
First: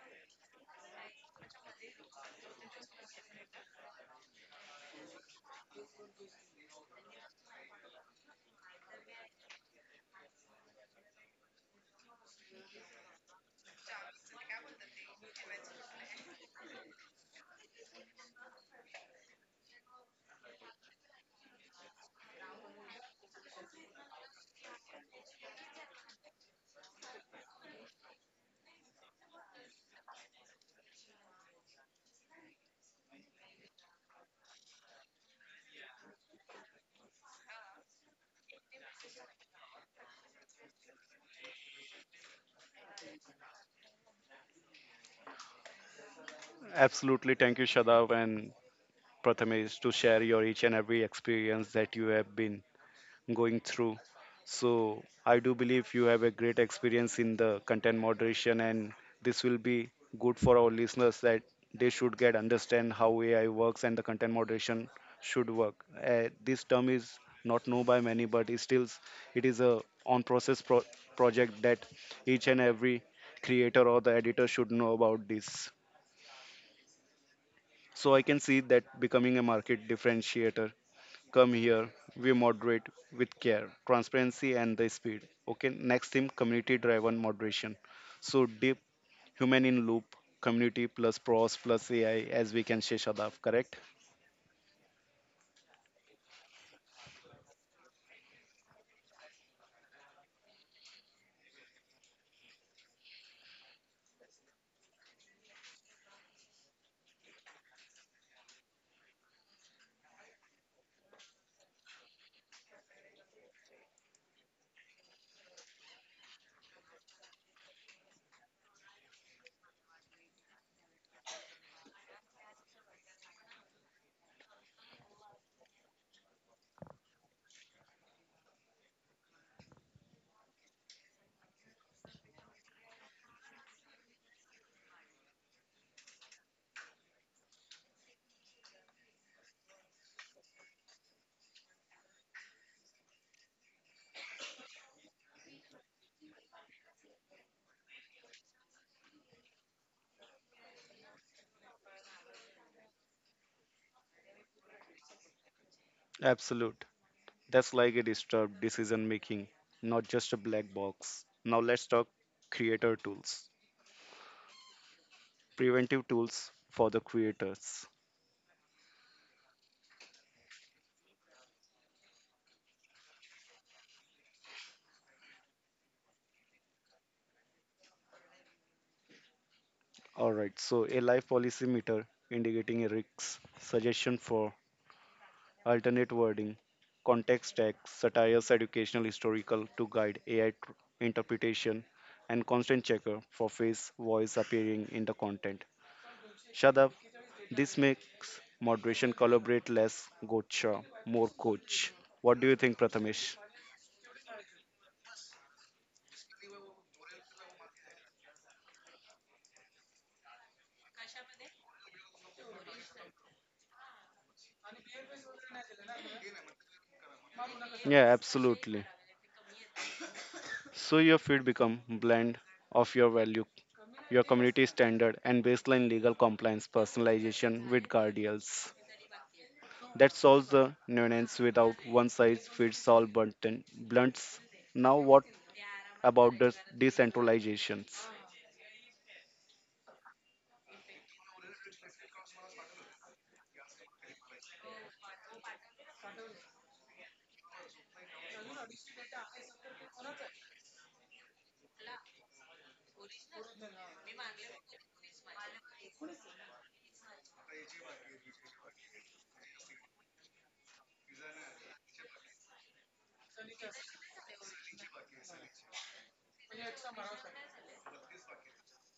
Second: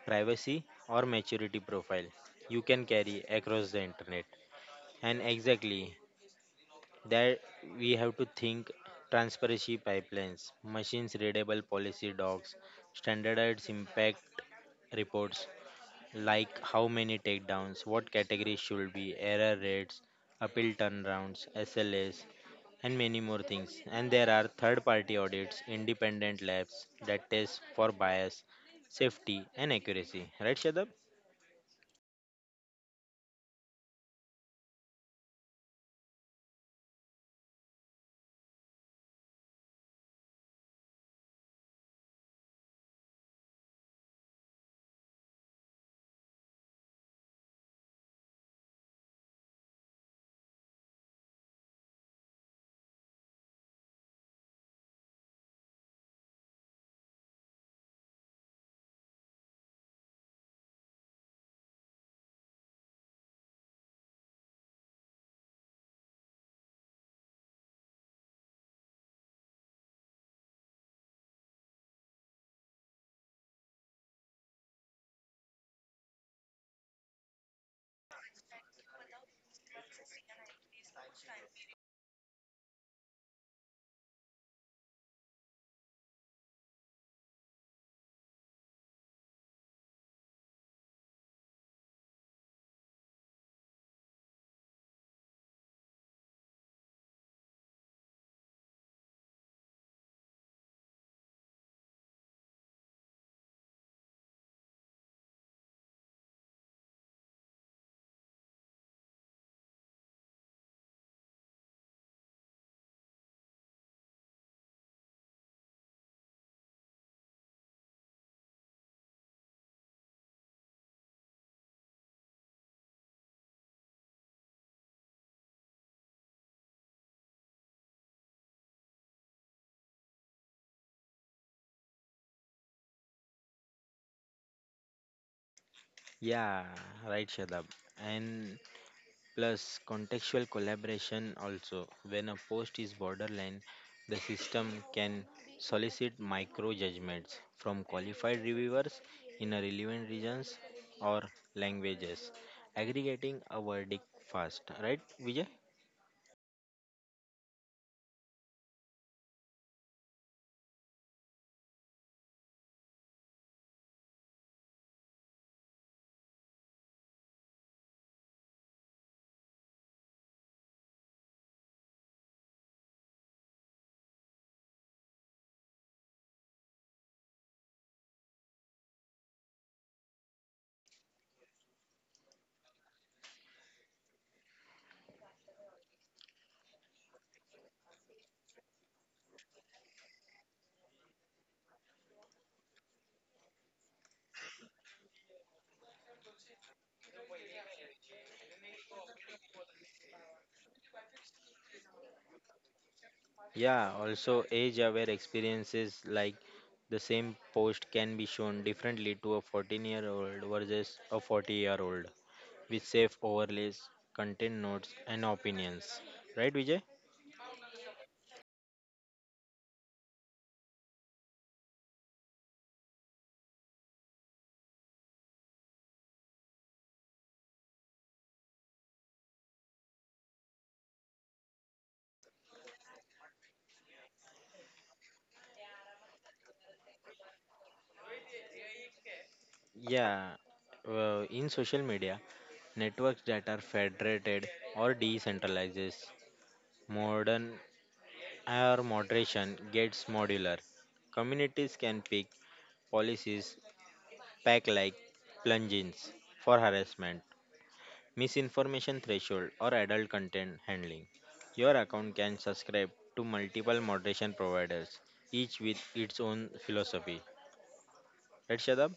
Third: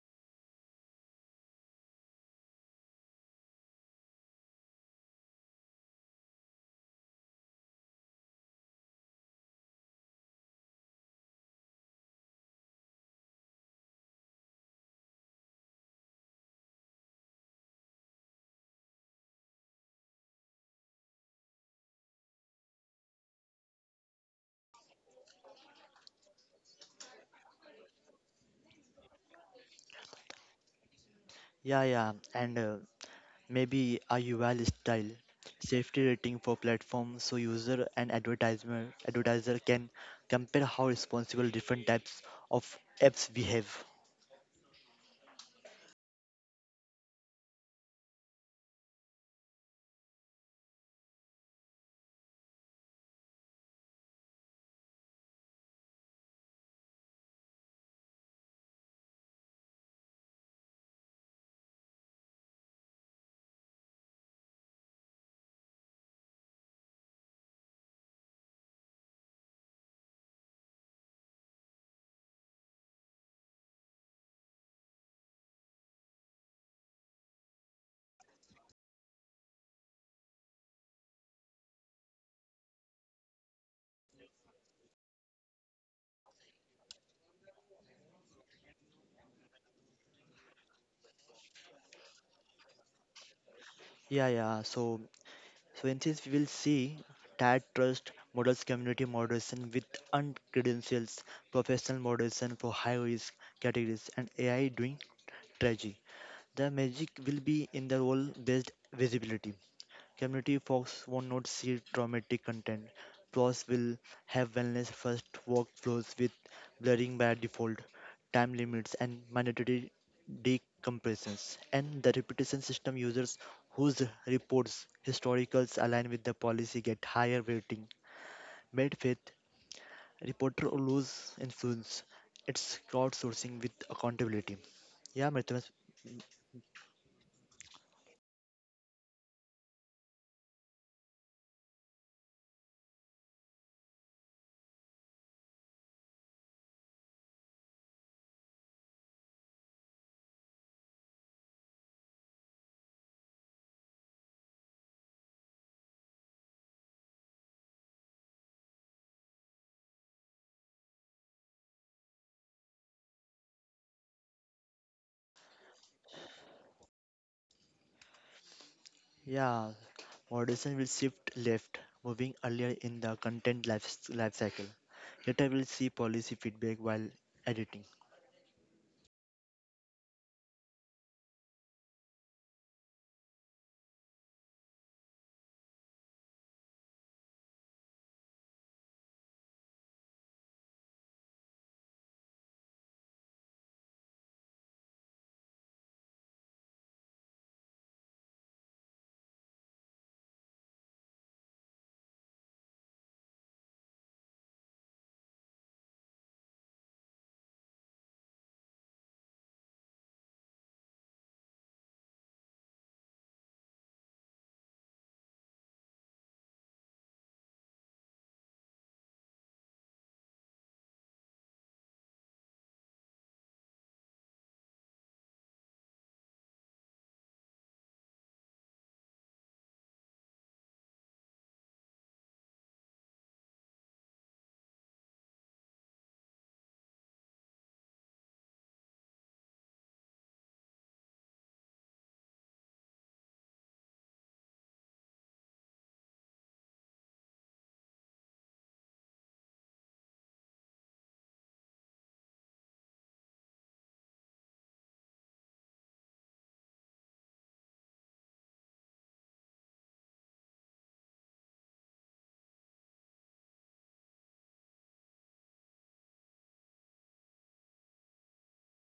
[SPEAKER 3] privacy or maturity profile you can carry across the internet. And exactly, that we have to think transparency pipelines, machines readable policy docs, standardized impact reports like how many takedowns, what categories should be, error rates, appeal turnarounds, SLAs, and many more things. And there are third party audits, independent labs that test for bias, safety, and accuracy. Right, Shadab?
[SPEAKER 2] Yeah, yeah, and maybe a UL style safety rating for platforms so user and advertiser can compare how responsible different types of apps behave.
[SPEAKER 1] Absolutely, thank you, Shadav, and Prathamesh, to share your each and every experience that you have been going through. So, I do believe you have a great experience in the content moderation, and this will be good for our listeners that they should get understand how AI works and the content moderation should work. This term is not known by many, but it still it is a on-process project that each and every creator or the editor should know about this. So I can see that becoming a market differentiator. Come here, we moderate with care, transparency, and the speed. Okay, next theme community driven moderation. So, deep human in loop, community plus pros plus AI, as we can say, Shadav, correct?
[SPEAKER 2] Yeah, yeah. So in this, we will see that trust models community moderation with uncredentials, professional moderation for high risk categories, and AI doing strategy. The magic will be in the role based visibility. Community folks won't not see traumatic content. Plus, will have wellness first workflows with blurring by default, time limits, and mandatory decompressions. And the reputation system users whose reports historicals align with the policy get higher rating. Made faith reporter lose influence. It's crowdsourcing with accountability. Yeah, Mritam.
[SPEAKER 3] Yeah, right, Shadab. And plus, contextual collaboration also. When a post is borderline, the system can solicit micro judgments from qualified reviewers in a relevant regions or languages, aggregating a verdict fast. Right, Vijay?
[SPEAKER 1] Absolute. That's like a disturbed decision making, not just a black box. Now let's talk creator tools. Preventive tools for the creators.
[SPEAKER 2] Yeah, moderation will shift left, moving earlier in the life cycle. Later, we'll see policy feedback while editing.
[SPEAKER 1] Alright, so a life policy meter indicating a risk suggestion for alternate wording, context tags, satires, educational, historical to guide AI interpretation, and constant checker for face voice appearing in the content. Shadav, this makes moderation collaborate less gotcha, more coach. What do you think, Prathamesh?
[SPEAKER 3] Yeah, also age aware experiences like the same post can be shown differently to a 14-year-old versus a 40-year-old with safe overlays, content notes, and opinions. Right, Vijay?
[SPEAKER 1] Yeah, absolutely. So your feed become blend of your value, your community standard, and baseline legal compliance personalization with guardians. That solves the nuance without one size fits all button blunts. Now, what about the decentralizations?
[SPEAKER 3] Yeah, in social media, networks that are federated or decentralized, modern or moderation gets modular. Communities can pick policies pack like plugins for harassment, misinformation threshold, or adult content handling. Your account can subscribe to multiple moderation providers, each with its own philosophy. Right, Shadab?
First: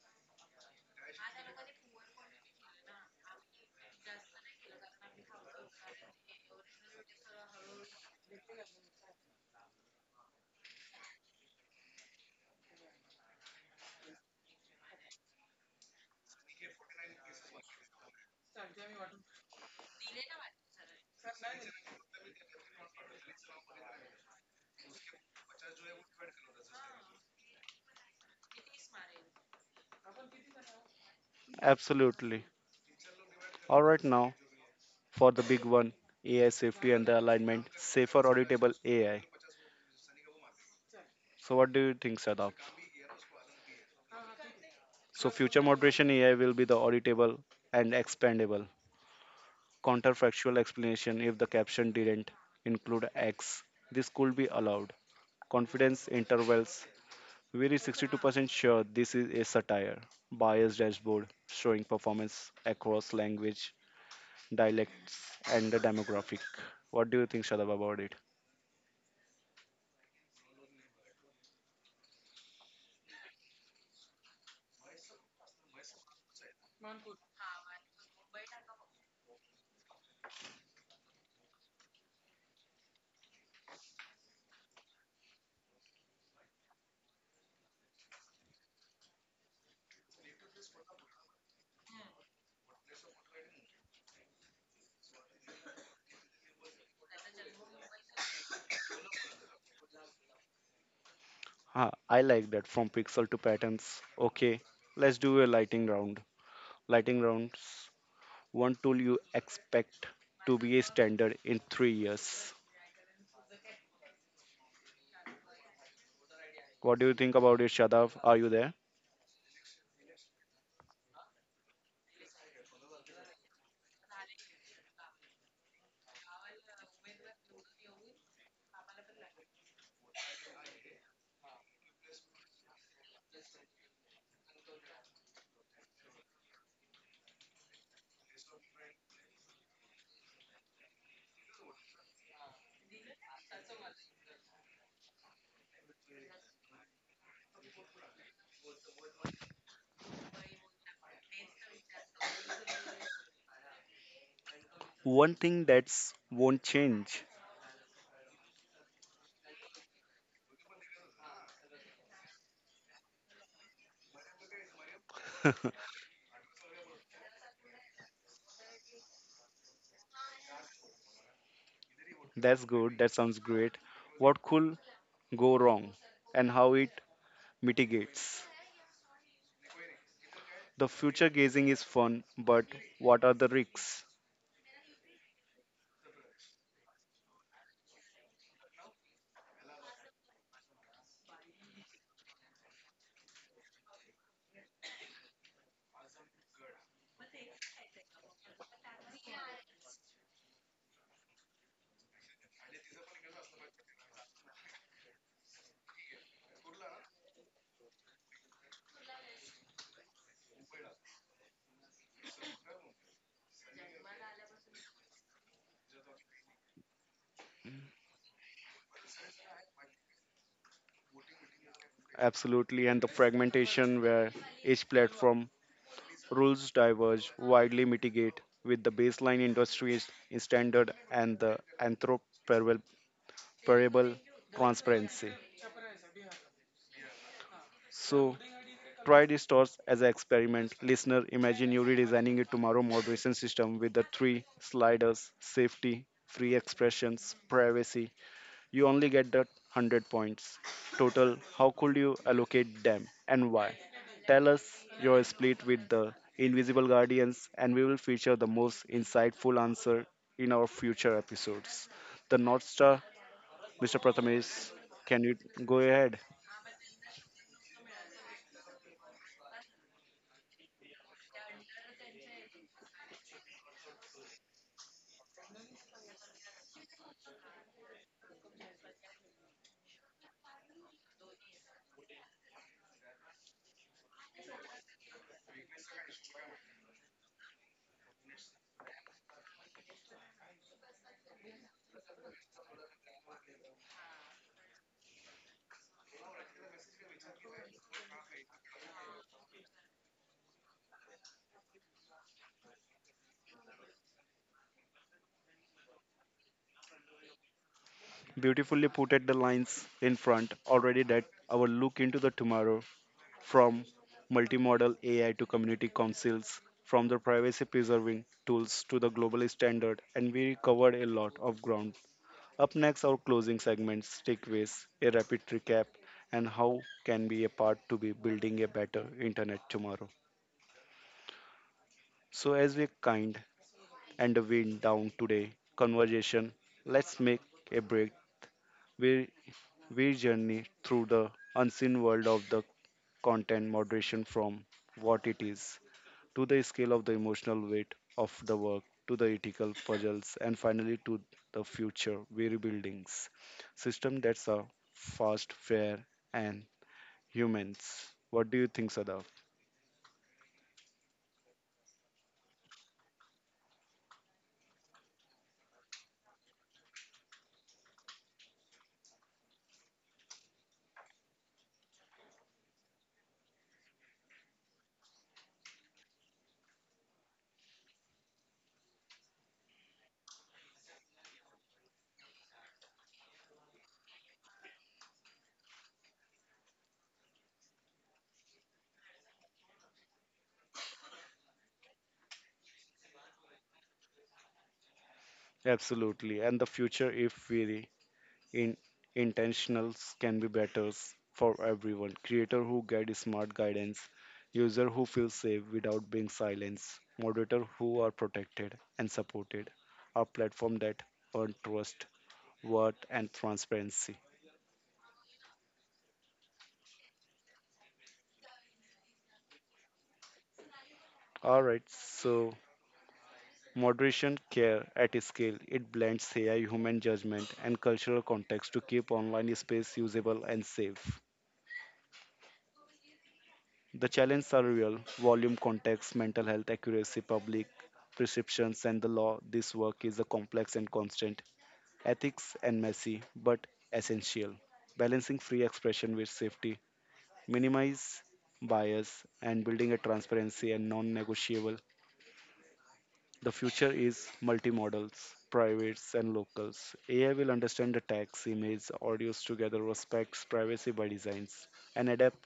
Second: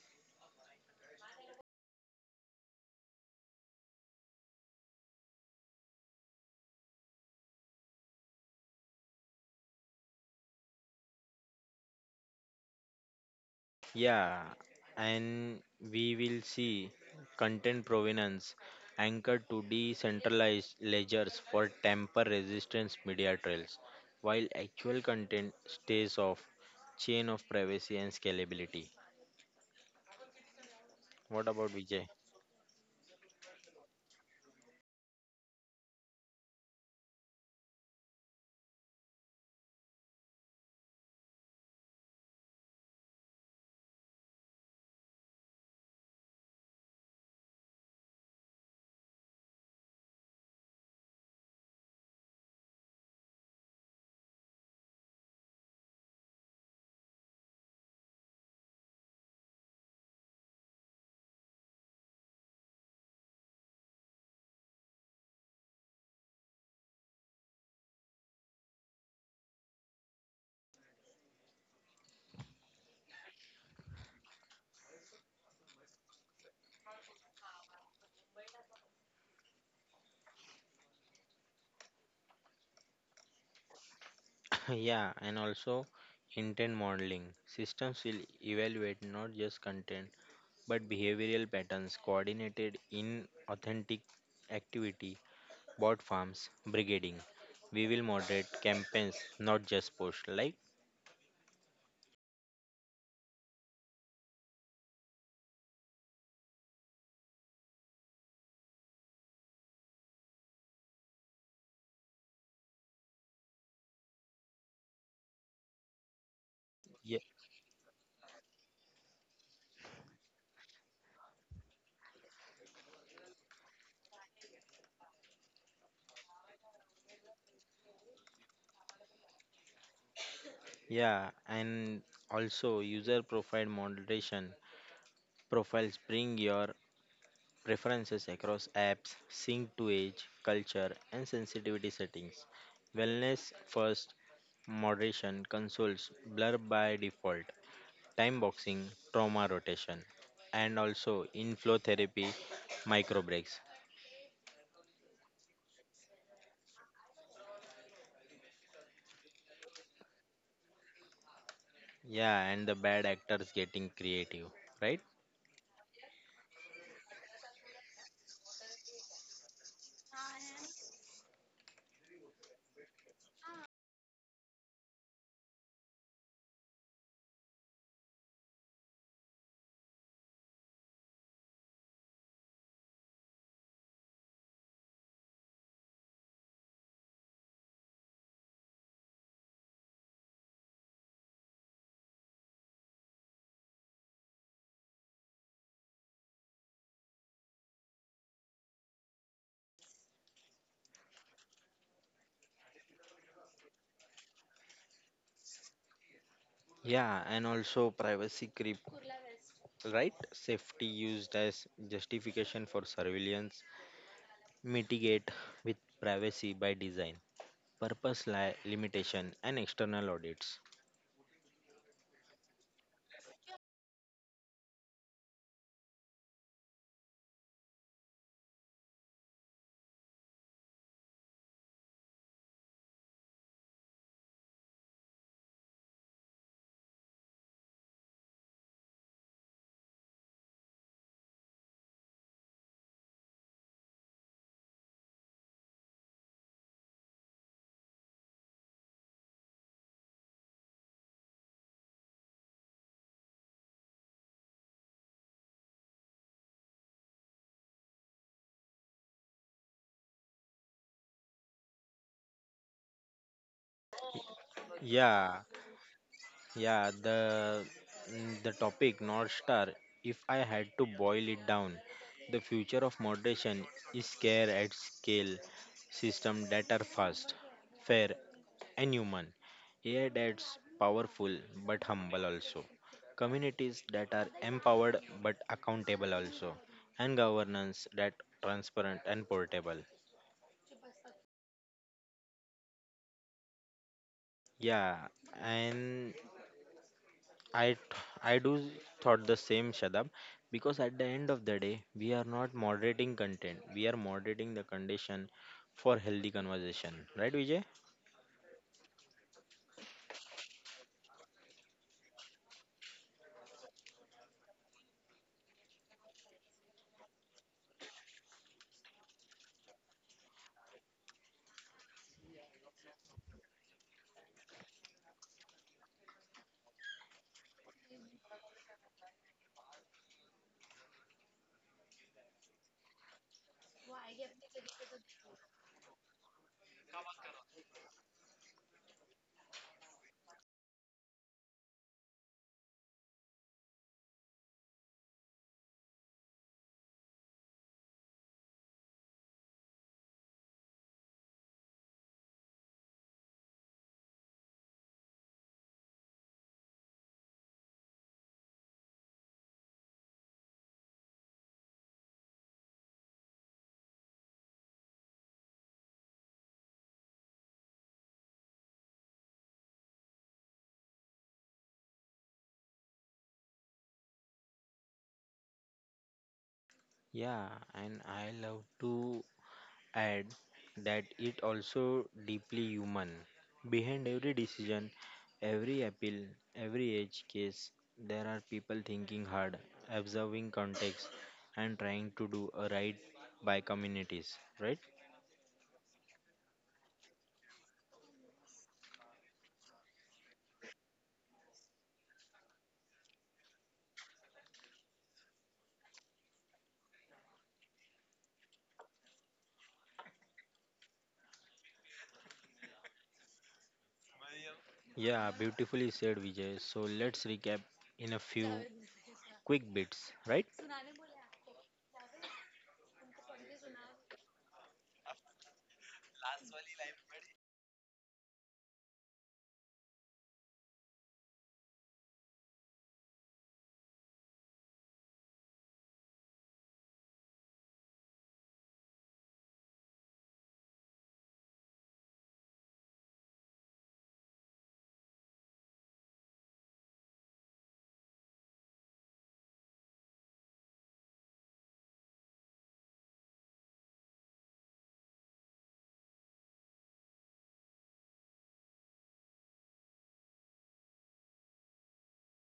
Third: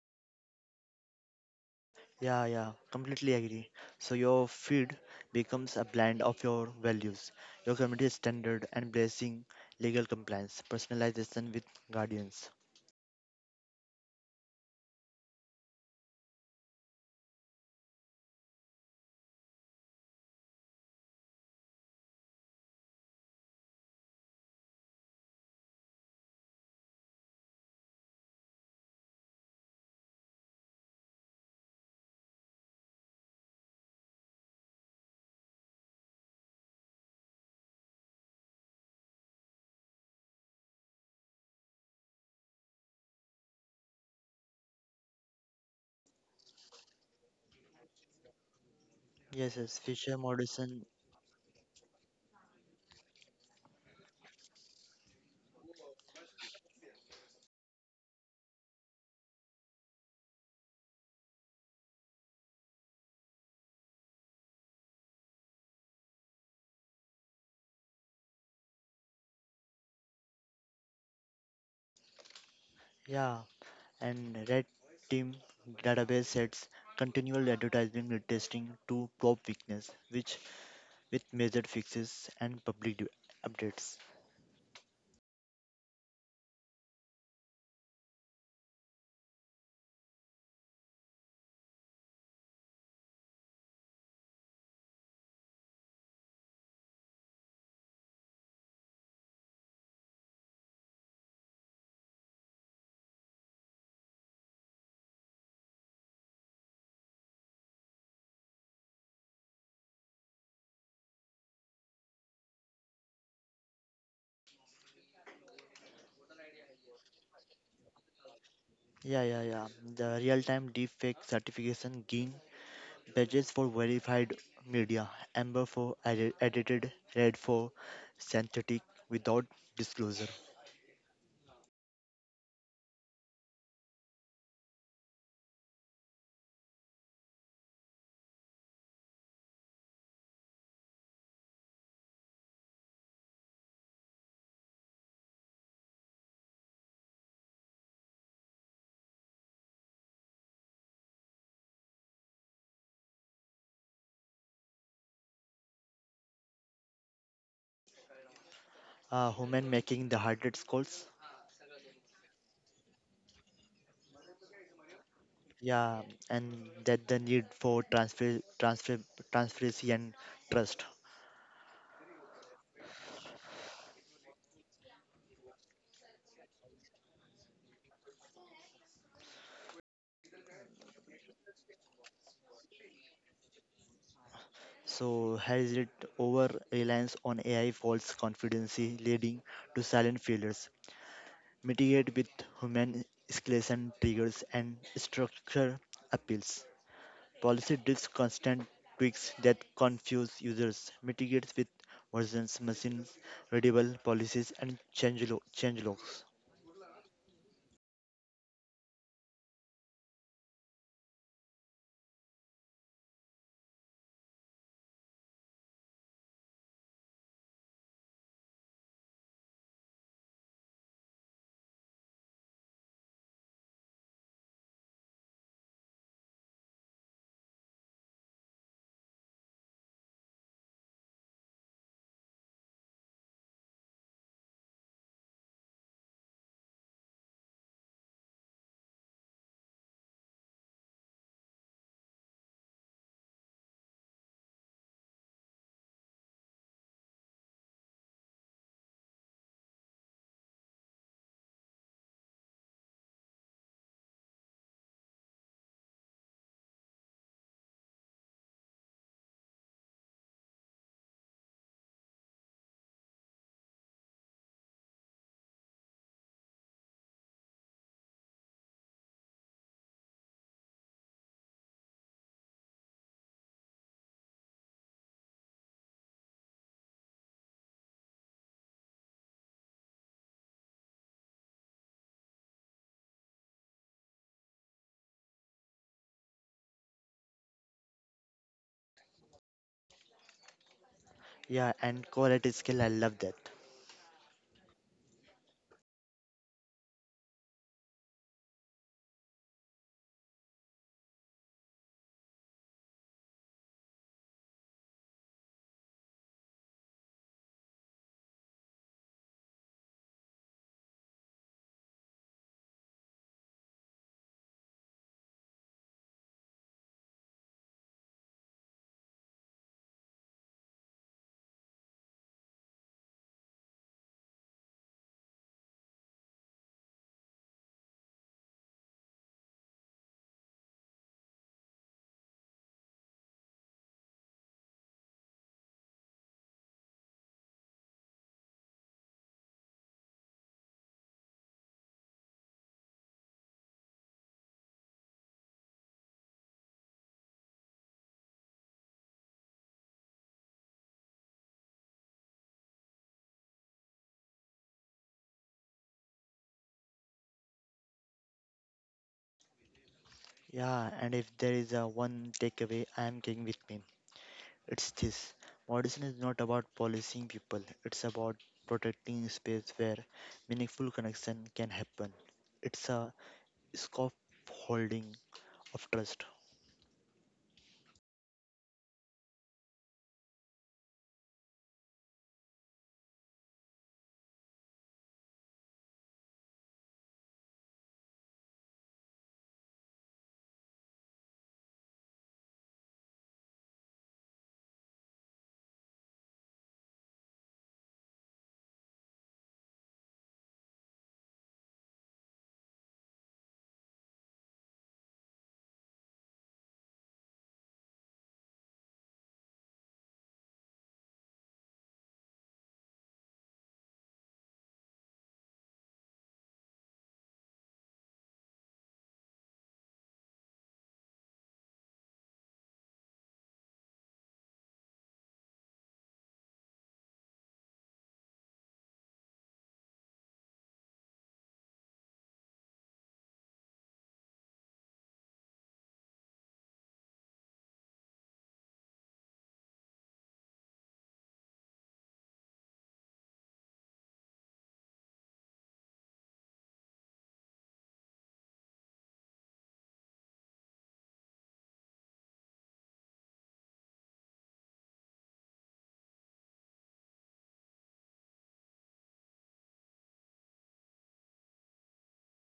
[SPEAKER 2] Yeah, yeah, completely agree. So, your feed becomes a blend of your values, your community standard, and blessing legal compliance, personalization with guardians.
[SPEAKER 3] Yeah, and we will see content provenance anchored to decentralized ledgers for tamper resistance media trails, while actual content stays off chain of privacy and scalability. What about Vijay?
[SPEAKER 1] Absolutely. All right, now for the big one AI safety and the alignment, safer auditable AI. So, what do you think, Sadaf? So, future moderation AI will be the auditable and expandable.
[SPEAKER 2] Yes, feature
[SPEAKER 1] Counterfactual
[SPEAKER 2] moderation.
[SPEAKER 1] explanation, if the caption didn't include X, this could be allowed. Confidence intervals, we're 62% sure this is a satire. Bias dashboard showing performance across language, dialects, and the demographic. What do you think, Shadab, about it?
[SPEAKER 2] Yeah, and red team database sets continual advertising testing to probe weakness, which with measured fixes and public updates.
[SPEAKER 3] <coughs> Yeah, and also intent modeling. Systems will evaluate not just content but behavioral patterns coordinated in authentic activity bot farms brigading. We will moderate campaigns, not just posts. Like,
[SPEAKER 1] Huh, I like that, from pixel to patterns. Okay, let's do a lighting round. Lighting rounds. One tool you expect to be a standard in 3 years. What do you
[SPEAKER 3] yeah,
[SPEAKER 1] think about it, Shadav? Are you there?
[SPEAKER 2] Yeah, yeah, yeah. The real-time deepfake certification gain badges for verified media, amber for edited, red for synthetic without disclosure.
[SPEAKER 3] yeah, and also user profile moderation. Profiles bring your preferences across apps, sync to age, culture, and sensitivity settings. Wellness first, moderation, consoles, blur by default, time boxing, trauma rotation, and also inflow therapy, micro breaks.
[SPEAKER 1] One thing that's won't change.
[SPEAKER 2] Human making the hardest calls.
[SPEAKER 3] Yeah, and the bad actors getting creative, right?
[SPEAKER 2] Yeah, and that the need for transparency and trust.
[SPEAKER 1] That's good. That sounds great. What cool go wrong and how it mitigates. The future gazing is fun, but what are the risks?
[SPEAKER 2] So has it over reliance on AI false confidence leading to silent failures? Mitigate with human escalation triggers and structure appeals. Policy deals constant tweaks that confuse users, mitigates with versions, machines, readable policies, and change logs.
[SPEAKER 3] Yeah, and also privacy creep, right? Safety used as justification for surveillance, mitigate with privacy by design, limitation, and external audits.
[SPEAKER 1] Absolutely, and the fragmentation where each platform rules diverge widely, mitigate with the baseline industries in standard and the anthroperable transparency. So try these stores as an experiment. Listener, imagine you redesigning a tomorrow moderation system with the three sliders, safety, free expressions, privacy. You only get that 100 points. Total, how could you allocate them and why? Tell us your split with the Invisible Guardians, and we will feature the most insightful answer in our future episodes. The North Star, Mr. Prathamesh, can you
[SPEAKER 3] Yeah,
[SPEAKER 1] go ahead?
[SPEAKER 3] yeah, the topic North Star. If I had to boil it down, the future of moderation is care at scale, system that are fast, fair, and human. AI that's powerful but humble also. Communities that are empowered but accountable also. And governance that transparent and portable.
[SPEAKER 2] Yeah, and call at scale, I love that.
[SPEAKER 3] Yeah, and I th- I do thought the same, Shadab, because at the end of the day we are not moderating content. We are moderating the condition for healthy conversation. Right, Vijay?
[SPEAKER 1] Beautifully put at the lines in front, already that our look into the tomorrow, from multimodal AI to community councils, from the privacy preserving tools to the global standard, and we covered a lot of ground. Up next, our closing segments, takeaways, a rapid recap, and how can be a part to be building a better internet tomorrow. So, as we kind and wind down today conversation, let's make a break. We we journey through the unseen world of the content moderation, from what it is, to the scale of the emotional weight of the work, to the ethical puzzles, and finally to the future weary buildings. System that's a fast, fair, and humans. What do you think, Sadaf?
[SPEAKER 2] Yeah, and if there is a one takeaway I am taking with me, it's this. Moderation is not about policing people, it's about protecting space where meaningful connection can happen. It's a scaffolding of trust.
[SPEAKER 3] Yeah, and I love to add that it also deeply human. Behind every decision, every appeal, every edge case, there are people thinking hard, observing context, and trying to do a right by communities. Right?
[SPEAKER 1] Absolutely. And the future, if very in intentionals, can be better for everyone. Creator who get smart guidance, user who feel safe without being silenced, moderator who are protected and supported, a platform that earn trust worth, and transparency.
[SPEAKER 3] Yeah, beautifully said, Vijay. So let's recap in a few quick bits. Right?
[SPEAKER 1] All right, so moderation care at scale, it blends AI, human judgment, and cultural context to keep online space usable and safe. The challenges are real volume, context, mental health, accuracy, public perceptions, and the law. This work is a complex and constant, ethics and messy, but essential. Balancing free expression with safety, minimize bias, and building a transparency and non negotiable. The future is multimodals, privates, and locals. AI will understand the text, image, audios together, respects privacy by designs, and adapt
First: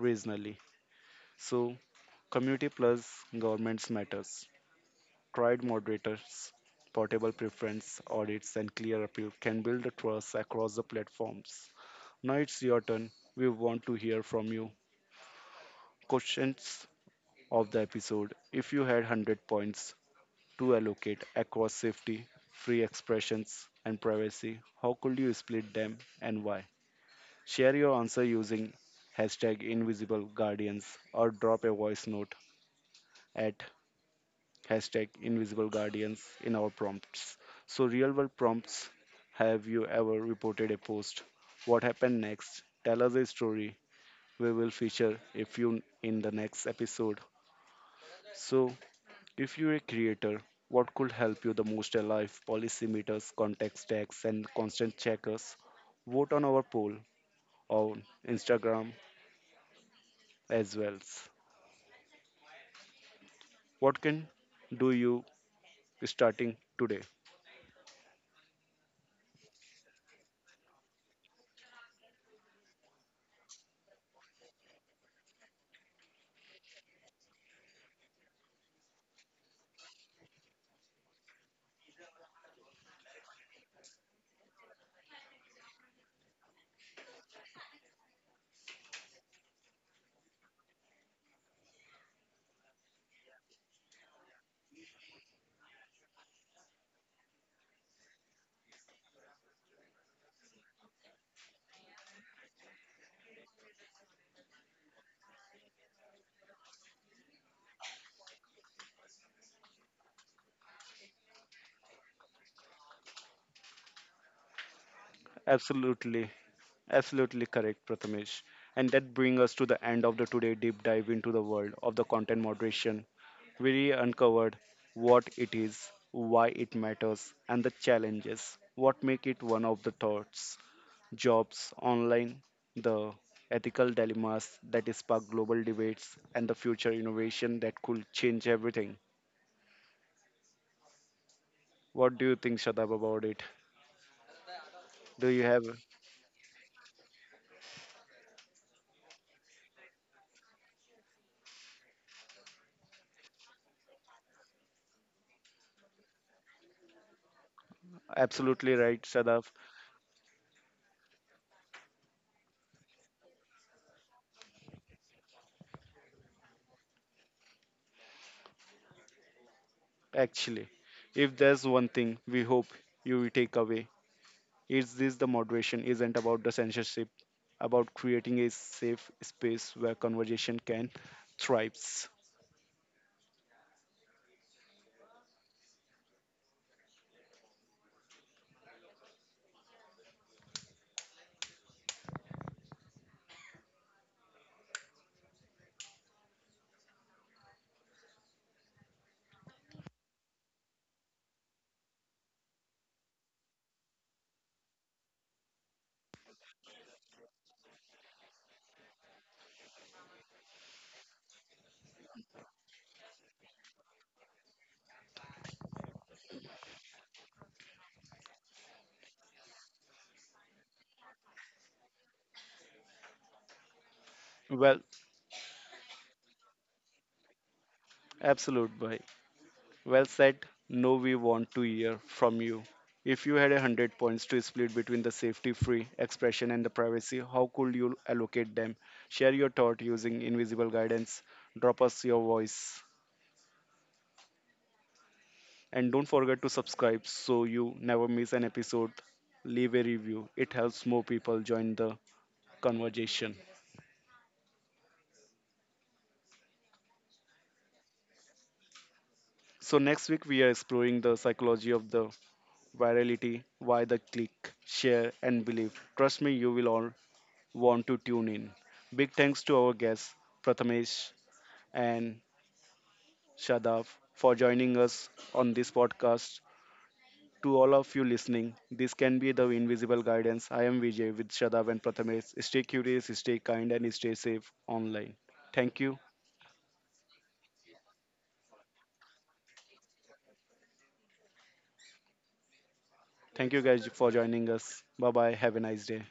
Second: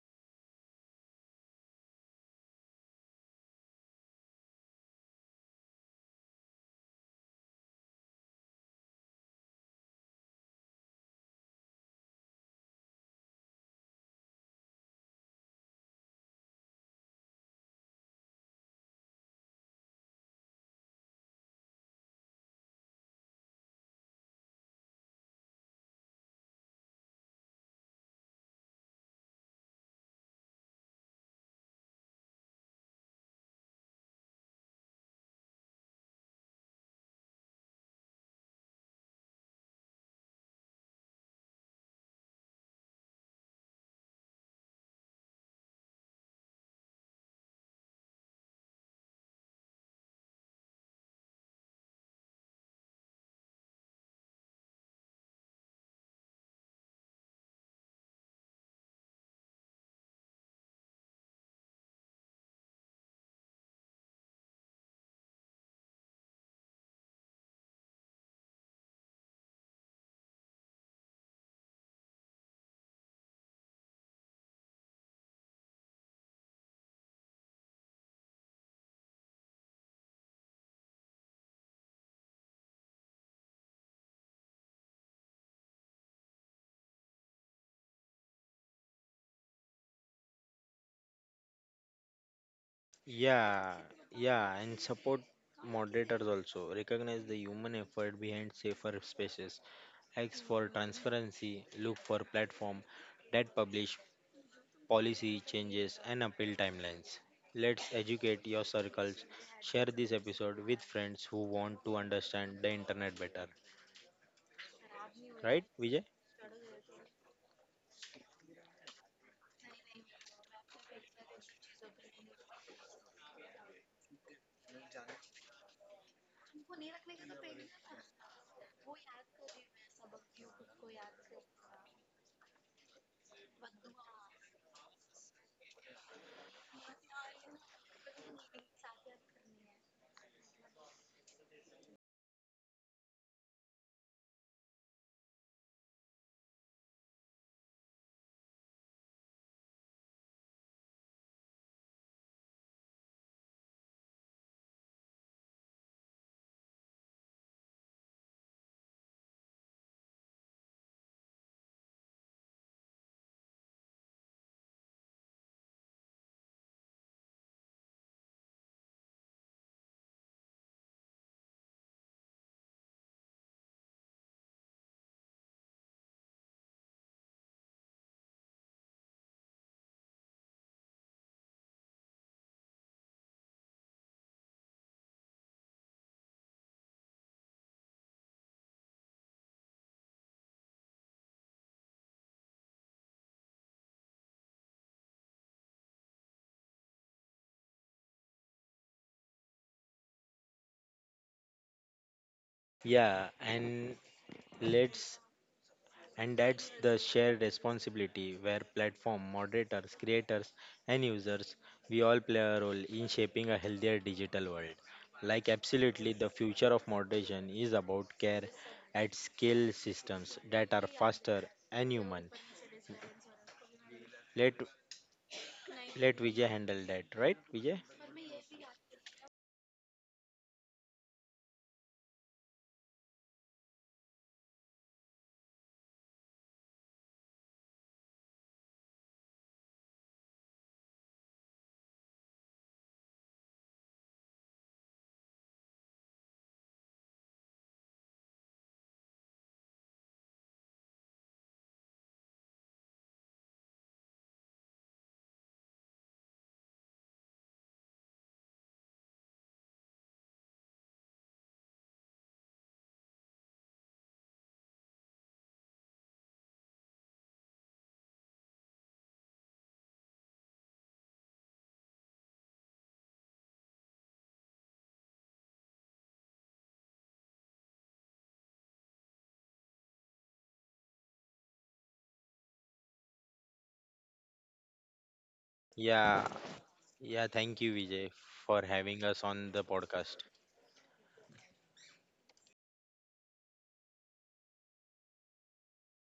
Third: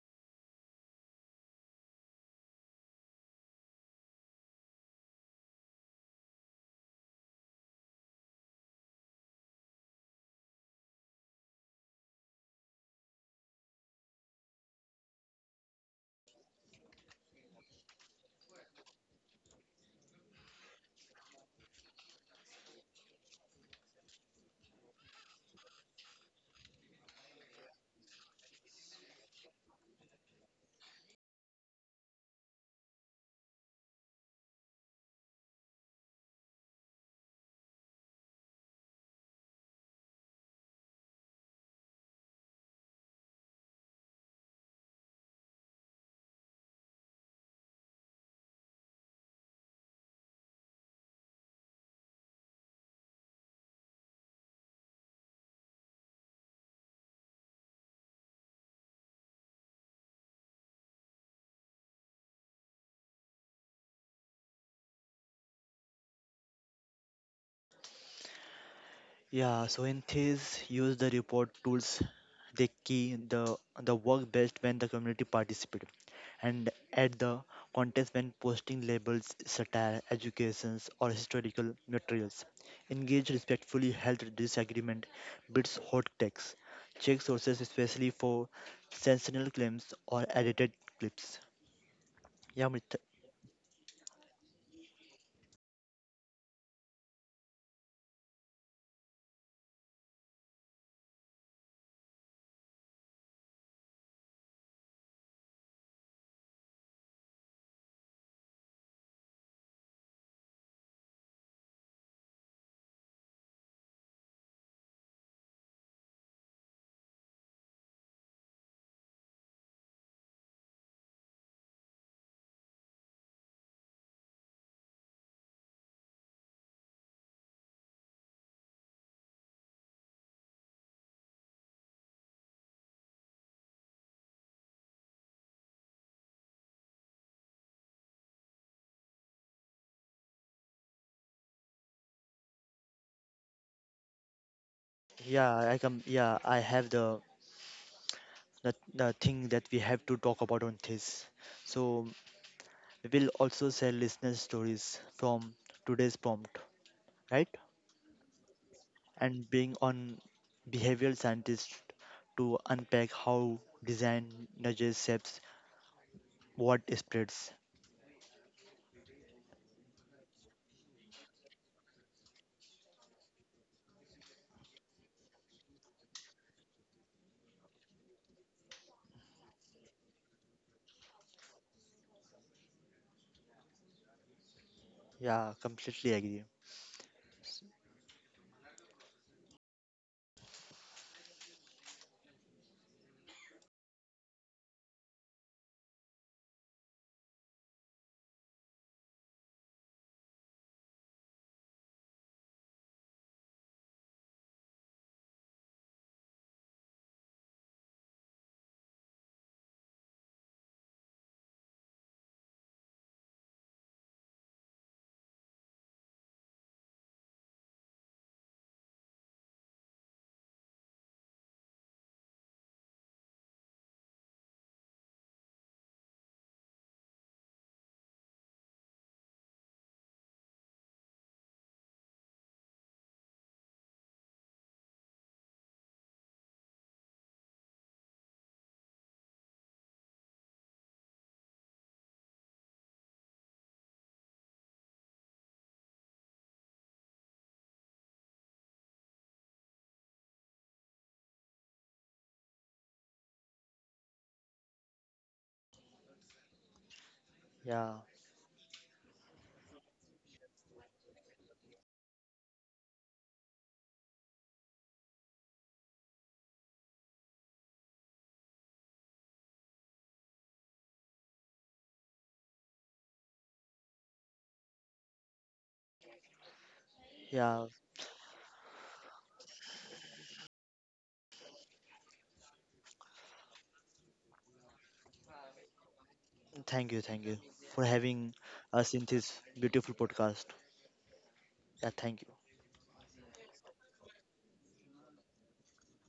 [SPEAKER 1] regionally. So, community plus governments matters. Tried moderators, portable preference audits, and clear appeal can build the trust across the platforms. Now it's your turn. We want to hear from you. Questions of the episode. If you had 100 points to allocate across safety, free expressions, and privacy, how could you split them and why? Share your answer using hashtag invisible guardians, or drop a voice note at hashtag invisible guardians in our prompts. So, real world prompts, have you ever reported a post? What happened next? Tell us a story. We will feature a few in the next episode. So, if you're a creator, what could help you the most alive? Policymakers, context tags, and constant checkers. Vote on our poll on Instagram as well. What can do you starting today?
[SPEAKER 2] Yeah, so in entities use the report tools. They key the work best when the community participate, and at the contest when posting labels, satire, educations, or historical materials. Engage respectfully, held disagreement, bids hot text. Check sources especially for sensational claims or edited clips. Yeah, Amit.
[SPEAKER 3] Yeah, yeah, and support moderators also recognize the human effort behind safer spaces X for transparency, look for platform that publish policy changes and appeal timelines. Let's educate your circles. Share this episode with friends who want to understand the internet better. Right, Vijay?
[SPEAKER 1] Absolutely, absolutely correct, Prathamesh. And that brings us to the end of the today deep dive into the world of the content moderation. We uncovered what it is, why it matters, and the challenges. What make it one of the thoughts jobs online, the ethical dilemmas that spark global debates, and the future innovation that could change everything. What do you think, Shadab, about it? Do you have
[SPEAKER 2] I have the thing that we have to talk about on this. So we will also share listener stories from today's prompt, right?
[SPEAKER 1] absolutely right, Shadab?
[SPEAKER 2] And being on behavioral scientists to unpack how design nudges shapes what spreads.
[SPEAKER 1] Actually, if there's one thing we hope you will take away, is this: the moderation isn't about the censorship, about creating a safe space where conversation can thrive.
[SPEAKER 2] Yeah, completely agree.
[SPEAKER 3] Yeah, and let's And that's the shared responsibility where platform moderators, creators, and users we all play a role in shaping a healthier digital world. Like, absolutely, the future of moderation is about care at scale systems that are faster and human. Let,
[SPEAKER 1] Well,
[SPEAKER 3] Let Vijay handle that, right, Vijay?
[SPEAKER 1] absolute, boy. Well said. No, we want to hear from you. If you had 100 points to split between the safety-free expression and the privacy, how could you allocate them? Share your thought using invisible guidance. Drop us your voice. And don't forget to subscribe so you never miss an episode. Leave a review. It helps more people join the conversation.
[SPEAKER 2] Yeah,
[SPEAKER 1] So next week we are exploring the psychology of the virality, why the click, share and believe. Trust me, you will all want to tune in. Big thanks to our guests, Prathamesh and Shadav, for joining us on this podcast. To
[SPEAKER 2] yeah.
[SPEAKER 1] all of you listening, this can be the invisible guidance. I am Vijay with Shadav and Prathamesh. Stay curious, stay kind, and stay safe online. Thank you.
[SPEAKER 3] Yeah,
[SPEAKER 2] Thank
[SPEAKER 3] yeah,
[SPEAKER 2] you
[SPEAKER 3] thank you,
[SPEAKER 2] for
[SPEAKER 3] Vijay,
[SPEAKER 2] having
[SPEAKER 3] for
[SPEAKER 2] us
[SPEAKER 3] having
[SPEAKER 2] in
[SPEAKER 3] us
[SPEAKER 2] this
[SPEAKER 3] on the
[SPEAKER 2] beautiful
[SPEAKER 3] podcast.
[SPEAKER 2] podcast. Yeah, thank you.
[SPEAKER 1] Thank you guys for joining us. Bye bye. Have a nice day.